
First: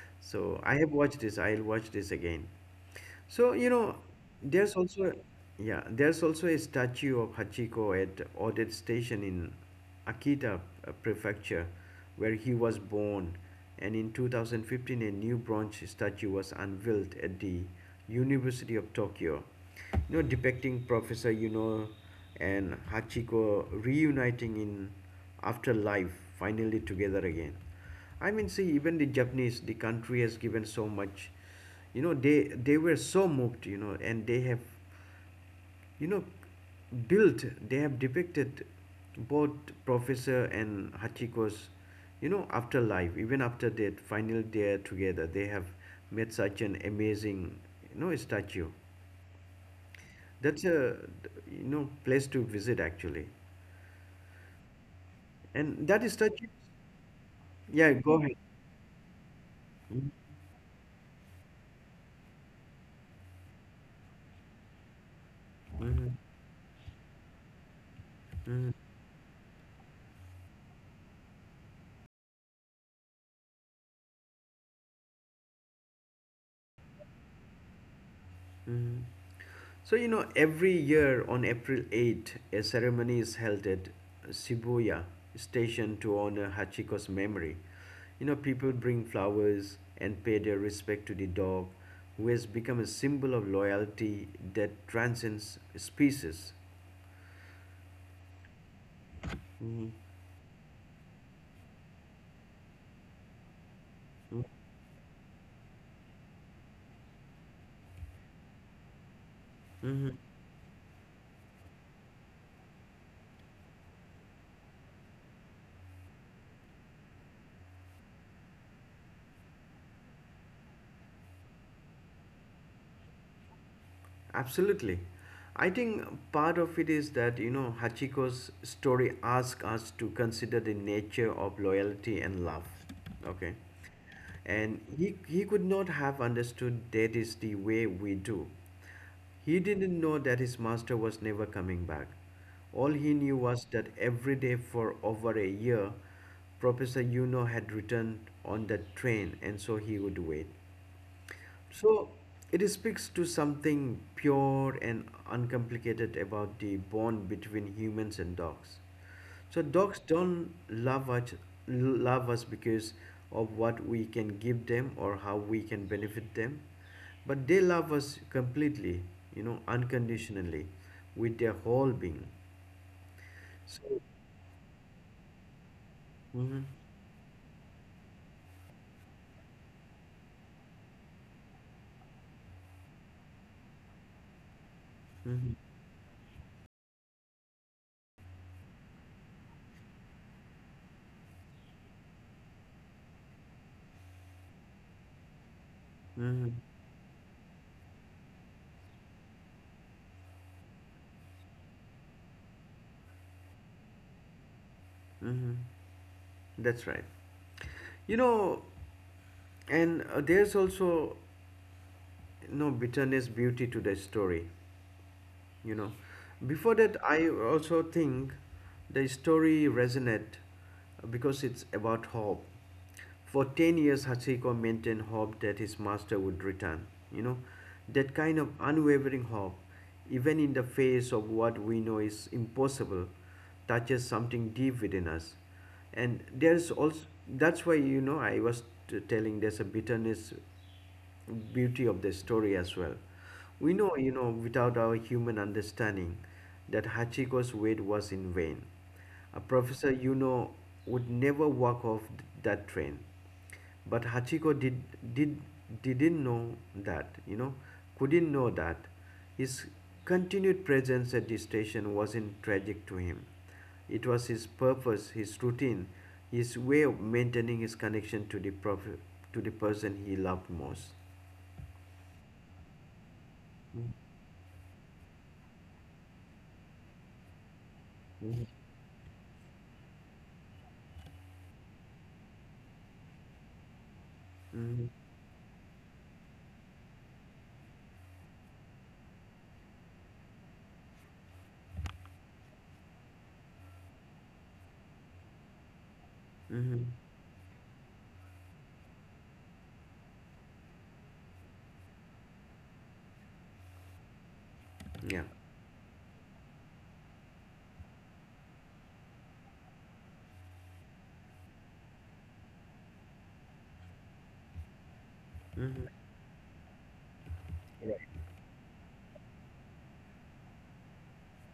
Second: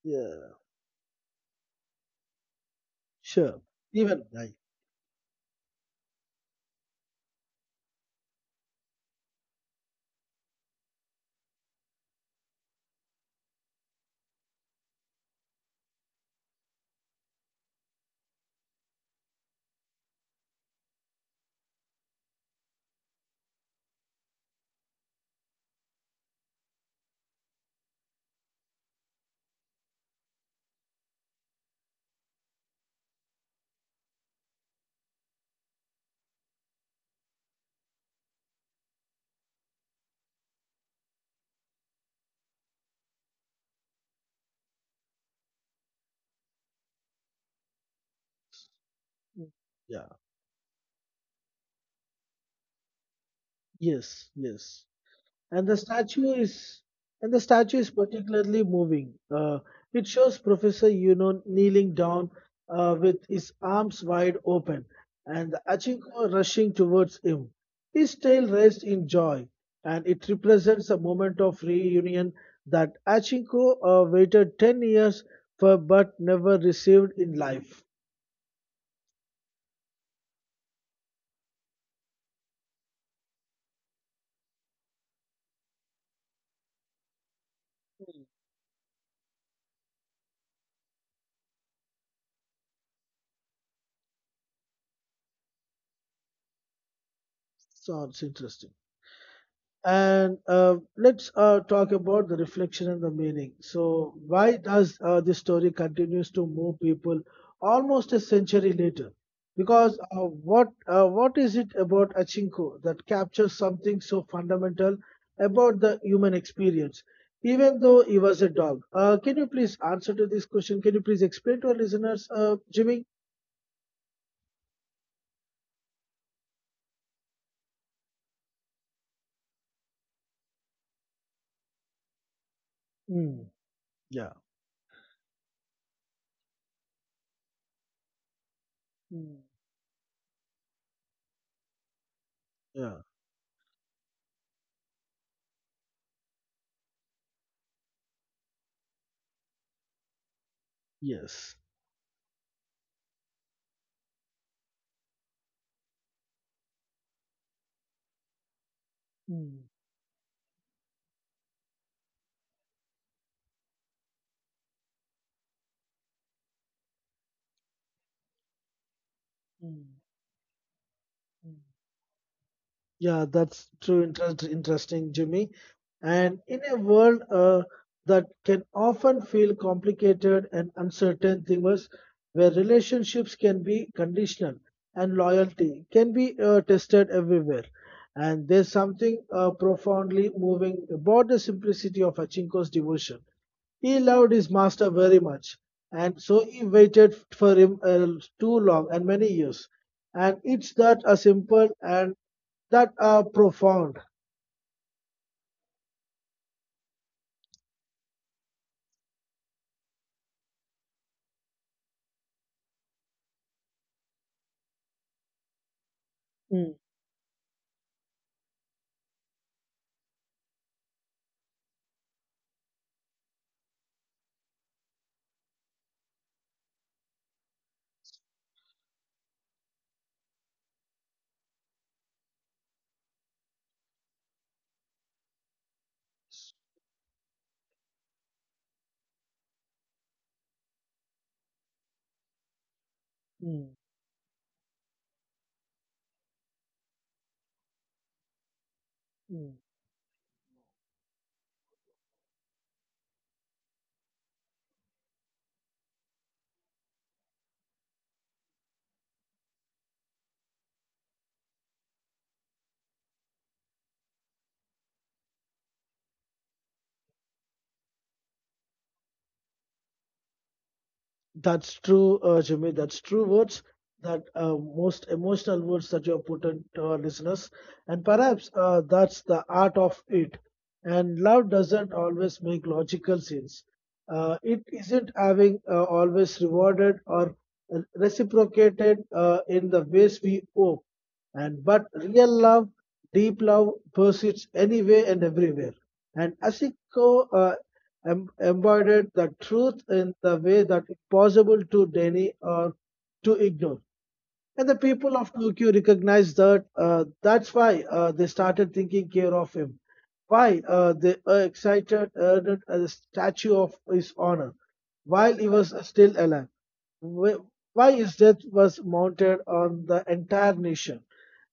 S2: Yeah,
S1: So I have watched this. I'll watch this again. So,
S2: sure.
S1: you know,
S2: Even I.
S1: there's also yeah, there's also a statue of Hachiko at Odette Station in Akita Prefecture, where he was born. And in 2015, a new bronze statue was unveiled at the University of Tokyo, you know, depicting Professor Yuno and Hachiko reuniting in afterlife, finally together again. I mean, see, even the Japanese, the country has given so much you know they were so moved you know and they have you know built they have depicted both professor and hachiko's you know afterlife even after that final day together they have made such an amazing you know statue
S2: Yeah.
S1: that's a you know place to visit actually
S2: Yes. Yes. and the
S1: and that
S2: statue
S1: statue
S2: is and the statue is
S1: yeah go ahead
S2: particularly moving. It
S1: Mhm,
S2: shows Professor Yuno kneeling down with his arms wide open, and
S1: mhm,
S2: Achinko rushing towards him. His tail
S1: mhm,
S2: raised in joy, and it represents a moment of reunion that Achinko waited 10 years for but never received in life.
S1: mhm. So, you know, every year on April 8, a ceremony is held at Shibuya Station to honor Hachiko's memory. You know, people bring flowers and pay their respect to the dog, who has become a symbol of loyalty that transcends species.
S2: Sounds interesting.
S1: Mm-hmm.
S2: And let's talk about the reflection and the meaning. So, why does this story continues to move people almost a century later? Because
S1: Mm-hmm.
S2: what is it about Achinko that captures something so fundamental about the human experience? Even though he was a dog, can you please answer to this question? Can you please explain to our listeners, Jimmy?
S1: Absolutely. I think part of it is that, you know, Hachiko's story asks us to consider the nature of loyalty and love.
S2: Mm,
S1: Okay.
S2: yeah,
S1: And he could not have understood that is the way we do.
S2: mm,
S1: He didn't know that his master was never coming back. All
S2: yeah,
S1: he knew was that every day for over a year, Professor Yuno had returned on that train, and so he would wait.
S2: yes,
S1: So it speaks to something pure and uncomplicated about the bond between humans and dogs. So
S2: mm,
S1: dogs don't love us because of what we can give them or how we can benefit them, but they love us completely, you know,
S2: mm,
S1: unconditionally, with their
S2: mm.
S1: whole being.
S2: Yeah, that's
S1: So,
S2: true. Interesting, Jimmy. And
S1: mm-hmm,
S2: in a world that can often feel complicated and uncertain, things where relationships can be conditional and
S1: mm-hmm,
S2: loyalty can be tested everywhere. And there's something profoundly moving about the simplicity of Achinko's devotion. He loved his master very much, and so
S1: mm-hmm,
S2: he waited for him too long and many years. And it's that a simple and that are profound.
S1: mm-hmm. That's right. You know, and there's also no bitterness beauty to the story you know before
S2: Mm,
S1: that I also think the story resonate because it's about hope for 10 years hachiko maintained hope that his master would return you know that kind of unwavering hope even in the face of what we know is impossible touches something deep within us and there's also that's why you know I was telling there's a bitterness beauty of the story as well. We
S2: mm,
S1: know, you know, without our human understanding, that Hachiko's wait was in vain. A
S2: mm.
S1: professor, you know, would never walk off that train. But Hachiko did didn't know that, you know, couldn't know that. His continued presence at the station wasn't tragic to him. It was his purpose, his routine, his way of maintaining his connection to the to the person he loved most.
S2: That's true, Jimmy. That's true words. That most emotional words that you have put into our listeners. And perhaps
S1: Hmm
S2: that's the art of it. And love doesn't always make logical sense. It
S1: hmm
S2: isn't having always rewarded or reciprocated in the ways we hope. And but real love, deep love, persists anyway and everywhere. And
S1: hmm
S2: Asiko embodied the truth in the way that it's possible to deny or to ignore. And the people
S1: Yeah.
S2: of Tokyo recognized that. That's why they started taking care of him. Why they excited erected a statue of his honor while he was
S1: hmm
S2: still alive. Wh- Why his death was mounted on the entire nation.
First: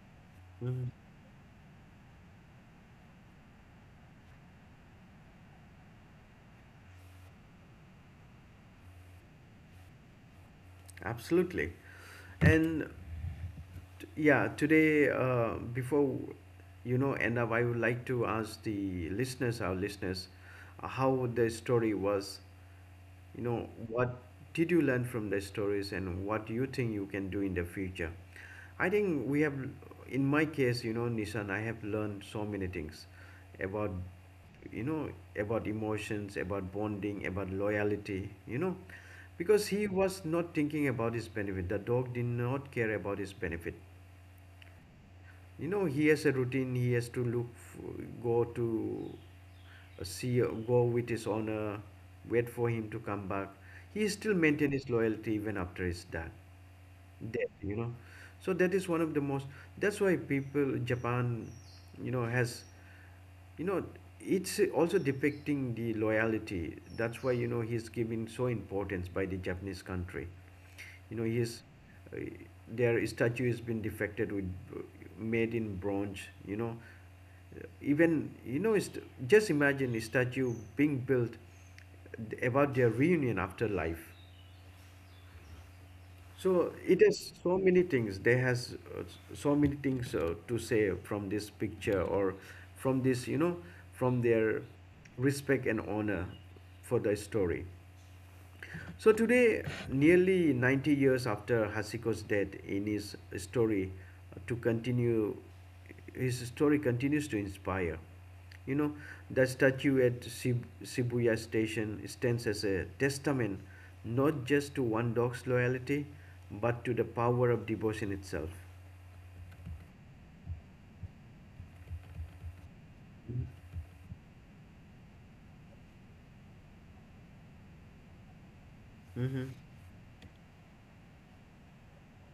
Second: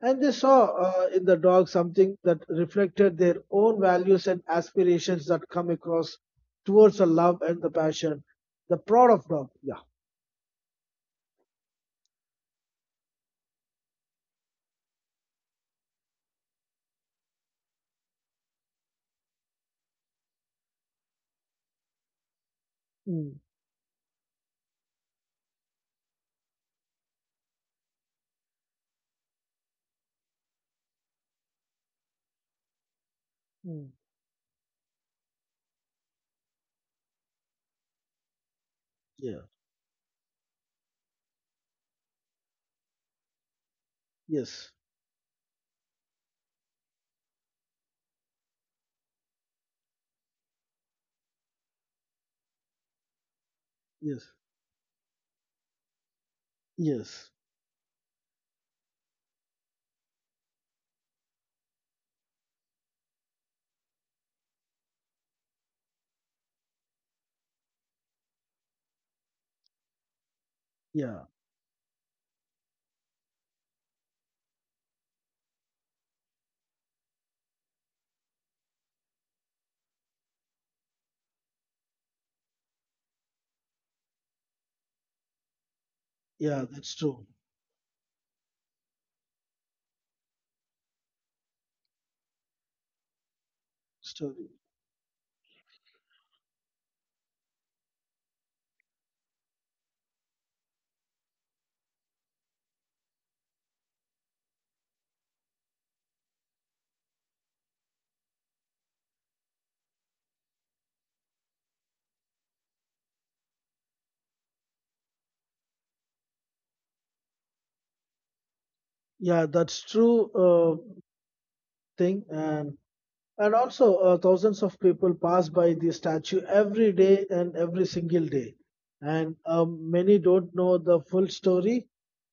S2: And they saw
S1: hmm
S2: in the dog something that reflected their own values and aspirations that come across towards the love and the passion, the prod of dog. Yeah.
S1: Absolutely. And yeah, today, before you know, end up, I would like to ask the listeners, our listeners, how the story was.
S2: Mm,
S1: You know, what did you learn from the stories, and what do you think you can do in the future? I think we have, in my case, you know, Nishan, I have learned so many things
S2: mm,
S1: about, you know, about emotions, about bonding, about loyalty, you know,
S2: yeah.
S1: because he was not thinking about his benefit. The dog did not care about his benefit.
S2: Yes.
S1: You know, he has a routine. He has to go to see, go with his honor, wait for him to come back. He
S2: Yes.
S1: still maintain his loyalty even after his death
S2: Yes.
S1: death You know, so that is one of the most— that's why people Japan, you know, has, you know, it's also depicting the loyalty. That's why, you know, he's giving so importance by the Japanese country. You know,
S2: Yeah.
S1: he's uh, their statue has been defected with, made in bronze, you know. Even, you know, it's— just imagine a statue being built, about their reunion after life.
S2: Yeah.
S1: So
S2: That's
S1: it
S2: true.
S1: has so many things. There has, so many things, to say from this picture, or from this, you know, from
S2: Story.
S1: their respect and honor for the story. So today, nearly 90 years after Hasiko's death, in his story, uh, to continue, his story continues to inspire. You know, the statue at Shibuya Station stands as a testament not just to one dog's loyalty, but to the power of devotion itself.
S2: Yeah, that's true. Thing and also thousands of people pass by the statue every day and every single day, and
S1: Mm-hmm.
S2: many don't know the full story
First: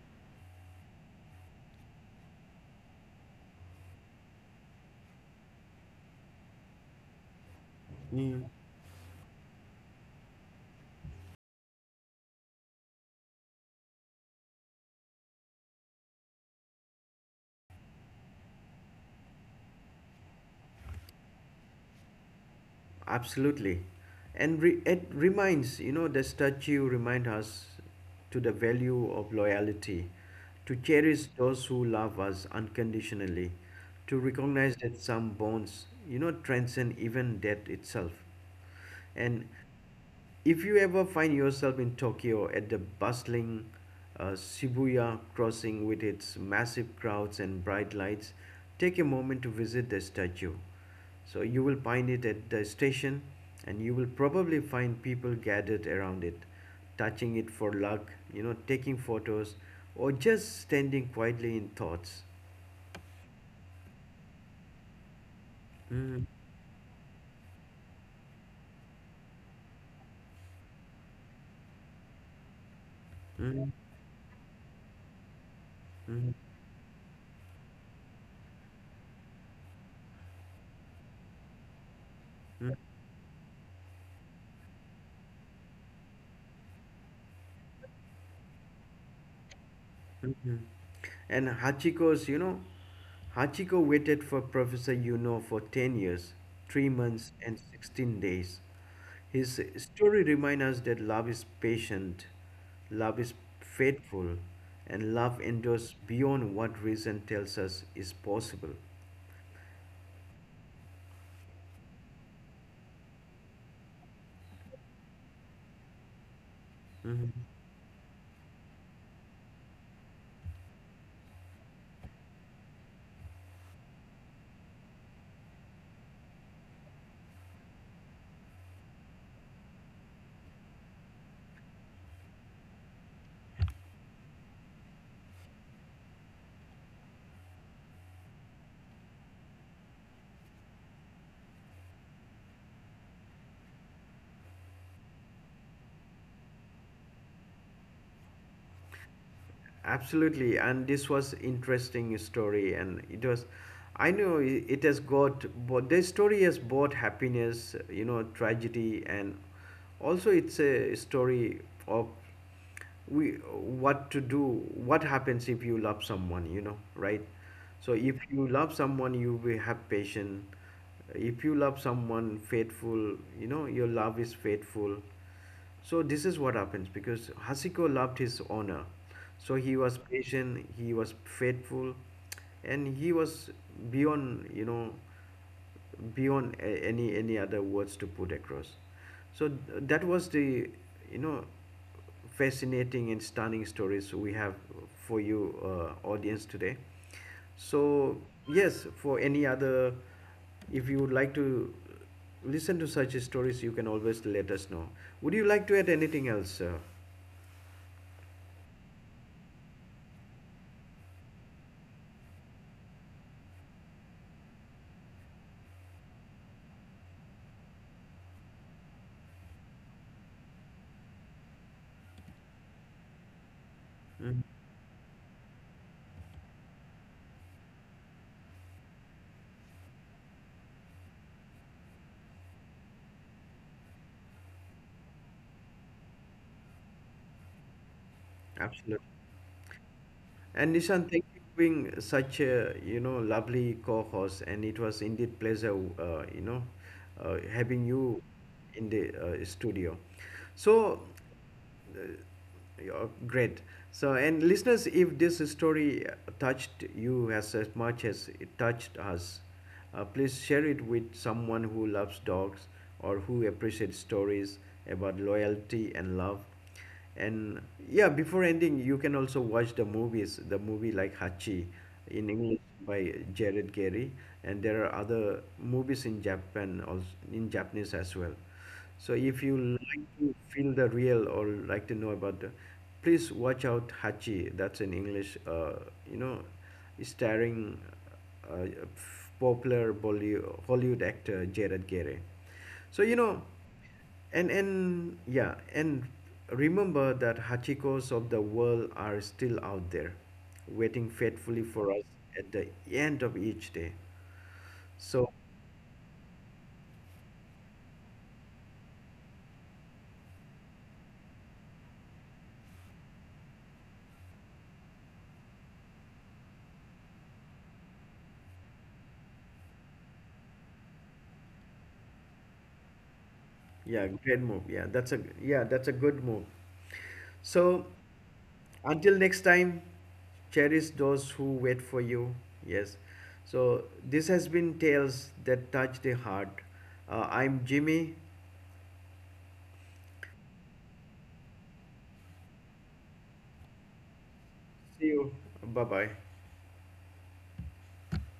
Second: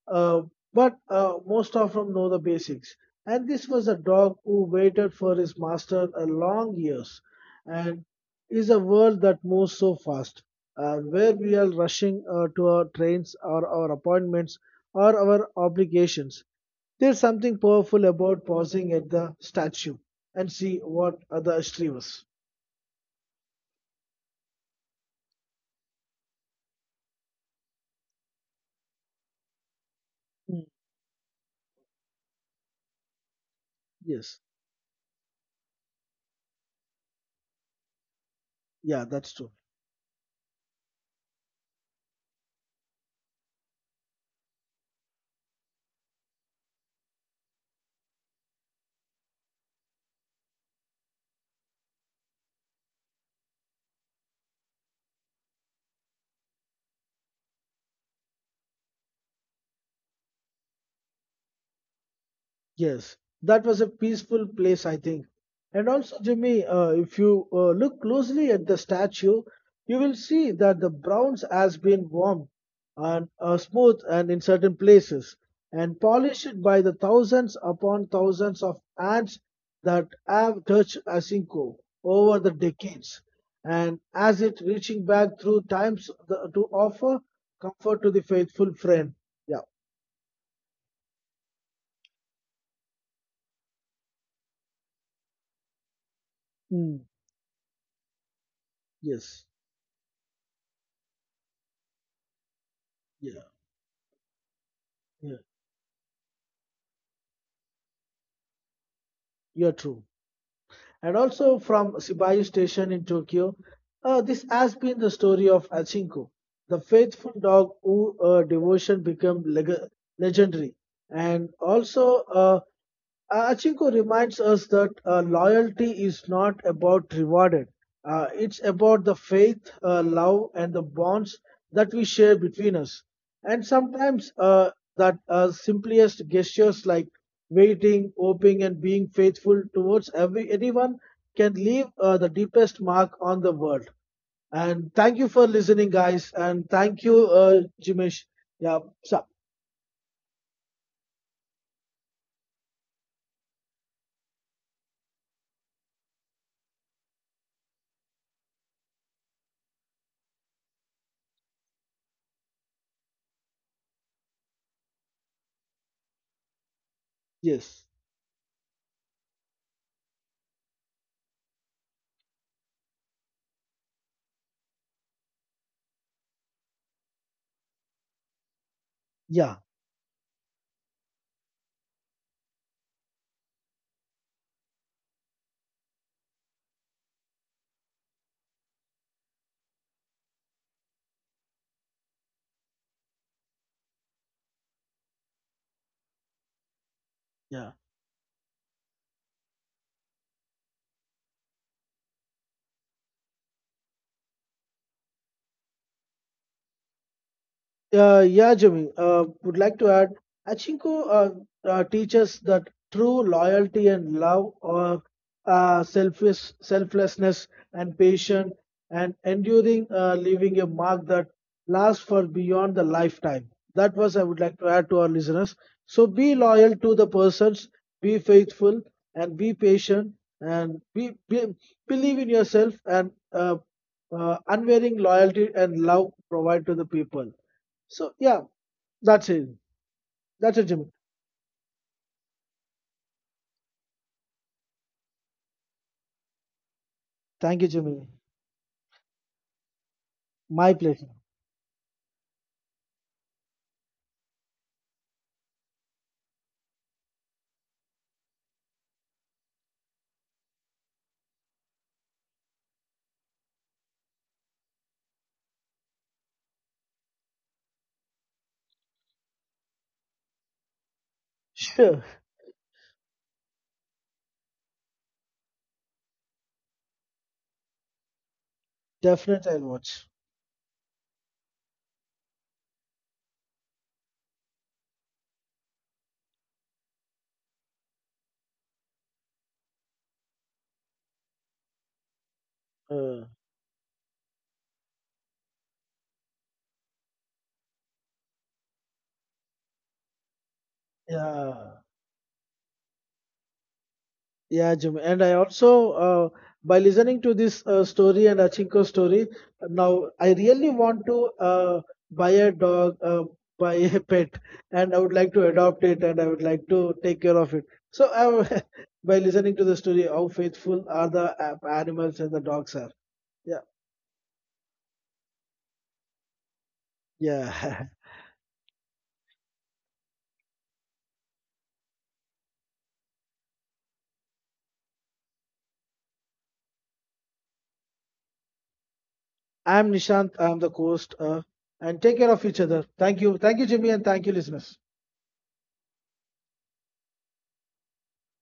S2: uh, but most of them know the basics, and this was a dog who waited for his master a long years, and
S1: mm
S2: is a world that moves so fast where we are rushing to our trains or our appointments or our obligations, there's something powerful about pausing at the statue and see what other history was.
S1: Absolutely. And it reminds, you know, the statue remind us to the value of loyalty,
S2: Mm.
S1: to cherish those who love us unconditionally, to
S2: Yes,
S1: recognize that some bonds, you know, transcend even death itself.
S2: yeah, that's true.
S1: And if you ever find yourself in Tokyo at the bustling Shibuya crossing with its massive crowds and bright lights, take a moment to visit the statue. So you will find it at the station, and you will probably find people gathered around it, touching it for luck, you know, taking photos, or just standing quietly in thoughts.
S2: Yes, that was a peaceful place, I think. And also,
S1: Mm,
S2: Jimmy, if you look closely at the statue, you will see that the bronze has been warmed and
S1: mm, mm,
S2: smooth and in certain places and
S1: mm.
S2: polished by the thousands upon thousands of hands that have touched Asinko over the decades. And as it reaching back through times the, to offer comfort to the faithful friend. Yeah.
S1: Mhm. And Hachiko's, you know, Hachiko waited for Professor Yuno for 10 years, 3
S2: Mm.
S1: months, and 16 days.
S2: Yes.
S1: His story reminds us that love is patient, love is
S2: Yeah.
S1: faithful, and
S2: Yeah.
S1: love endures beyond what reason tells us is possible.
S2: You're true. And also from Sibayu Station in Tokyo, this has been the story of Achinko, the faithful dog whose devotion became legendary. And also, Achinko reminds us that loyalty is not about rewarded. It's about the faith, love, and the bonds that we share between us. And sometimes that simplest gestures like waiting, hoping, and being faithful towards every anyone can leave the deepest mark on the world. And thank you for listening, guys. And thank you, Jimesh. Yeah. So,
S1: Absolutely, and this was interesting story, and it was— I know it has got, but the story has both happiness, you know, tragedy, and also it's a story of we what to do, what happens if you love someone, you know, right?
S2: yes.
S1: So if you love someone, you will have patience. If you love someone faithful, you know, your love is faithful. So this is what happens, because Hasiko loved his owner,
S2: Yeah.
S1: so he was patient, he was faithful, and he was beyond, you know, beyond any other words to put across. So that was the, you know, fascinating and stunning stories we have for you, audience today.
S2: Yeah.
S1: So yes, for any other— if you would like to listen to such stories, you can always let us know. Would you like to add anything else, sir?
S2: Yeah, Jimmy, would like to add, Achinko teaches that true loyalty and love or selflessness and patience and enduring leaving a mark that lasts for beyond the lifetime. That was I would
S1: Mhm.
S2: like to add to our listeners. So be loyal to the persons, be faithful and be patient and be believe in yourself and unwavering loyalty and love provide to the people. So yeah,
S1: Absolutely.
S2: that's it. That's it,
S1: And
S2: Jimmy.
S1: Nishan, thank you for being such a, you know, lovely co-host, and it was indeed pleasure, you know,
S2: Thank you,
S1: having
S2: Jimmy.
S1: you in the studio.
S2: My
S1: So
S2: pleasure.
S1: uh, yeah, great. So and listeners, if this story touched you as much as it touched us, please share it with someone who loves dogs, or who appreciates stories about loyalty and love. And yeah, before ending, you can also watch the movies, the movie like Hachi
S2: Sure,
S1: in English by Jared Gary, and there are other movies in Japan also, in Japanese as well. So if
S2: definitely
S1: you
S2: I'll
S1: like
S2: watch.
S1: to feel the real, or like to know about the, please watch out Hachi. That's in English, you know, starring uh, popular Hollywood actor Jared Gary. So you
S2: Uh,
S1: know. And yeah, and remember that hachikos of the world are still out there, waiting faithfully
S2: yeah,
S1: for us at the end of each day.
S2: yeah, Jimmy. And I
S1: So
S2: also, by listening to this story and Achinko story, now I really want to buy a dog, buy a pet, and I would like to adopt it, and I would like to take care of it. So I, by listening to the story, how faithful are the animals and the dogs are. Yeah,
S1: yeah, great move. Yeah, that's a— yeah, that's a good move.
S2: yeah.
S1: So until next time, cherish those who wait for you. Yes. So this has been Tales That Touch the Heart. I'm Jimmy.
S2: I'm Nishant. I'm the host. And take care of each other. Thank you. Thank you, Jimmy, and thank you, listeners.
S1: See you. Bye bye.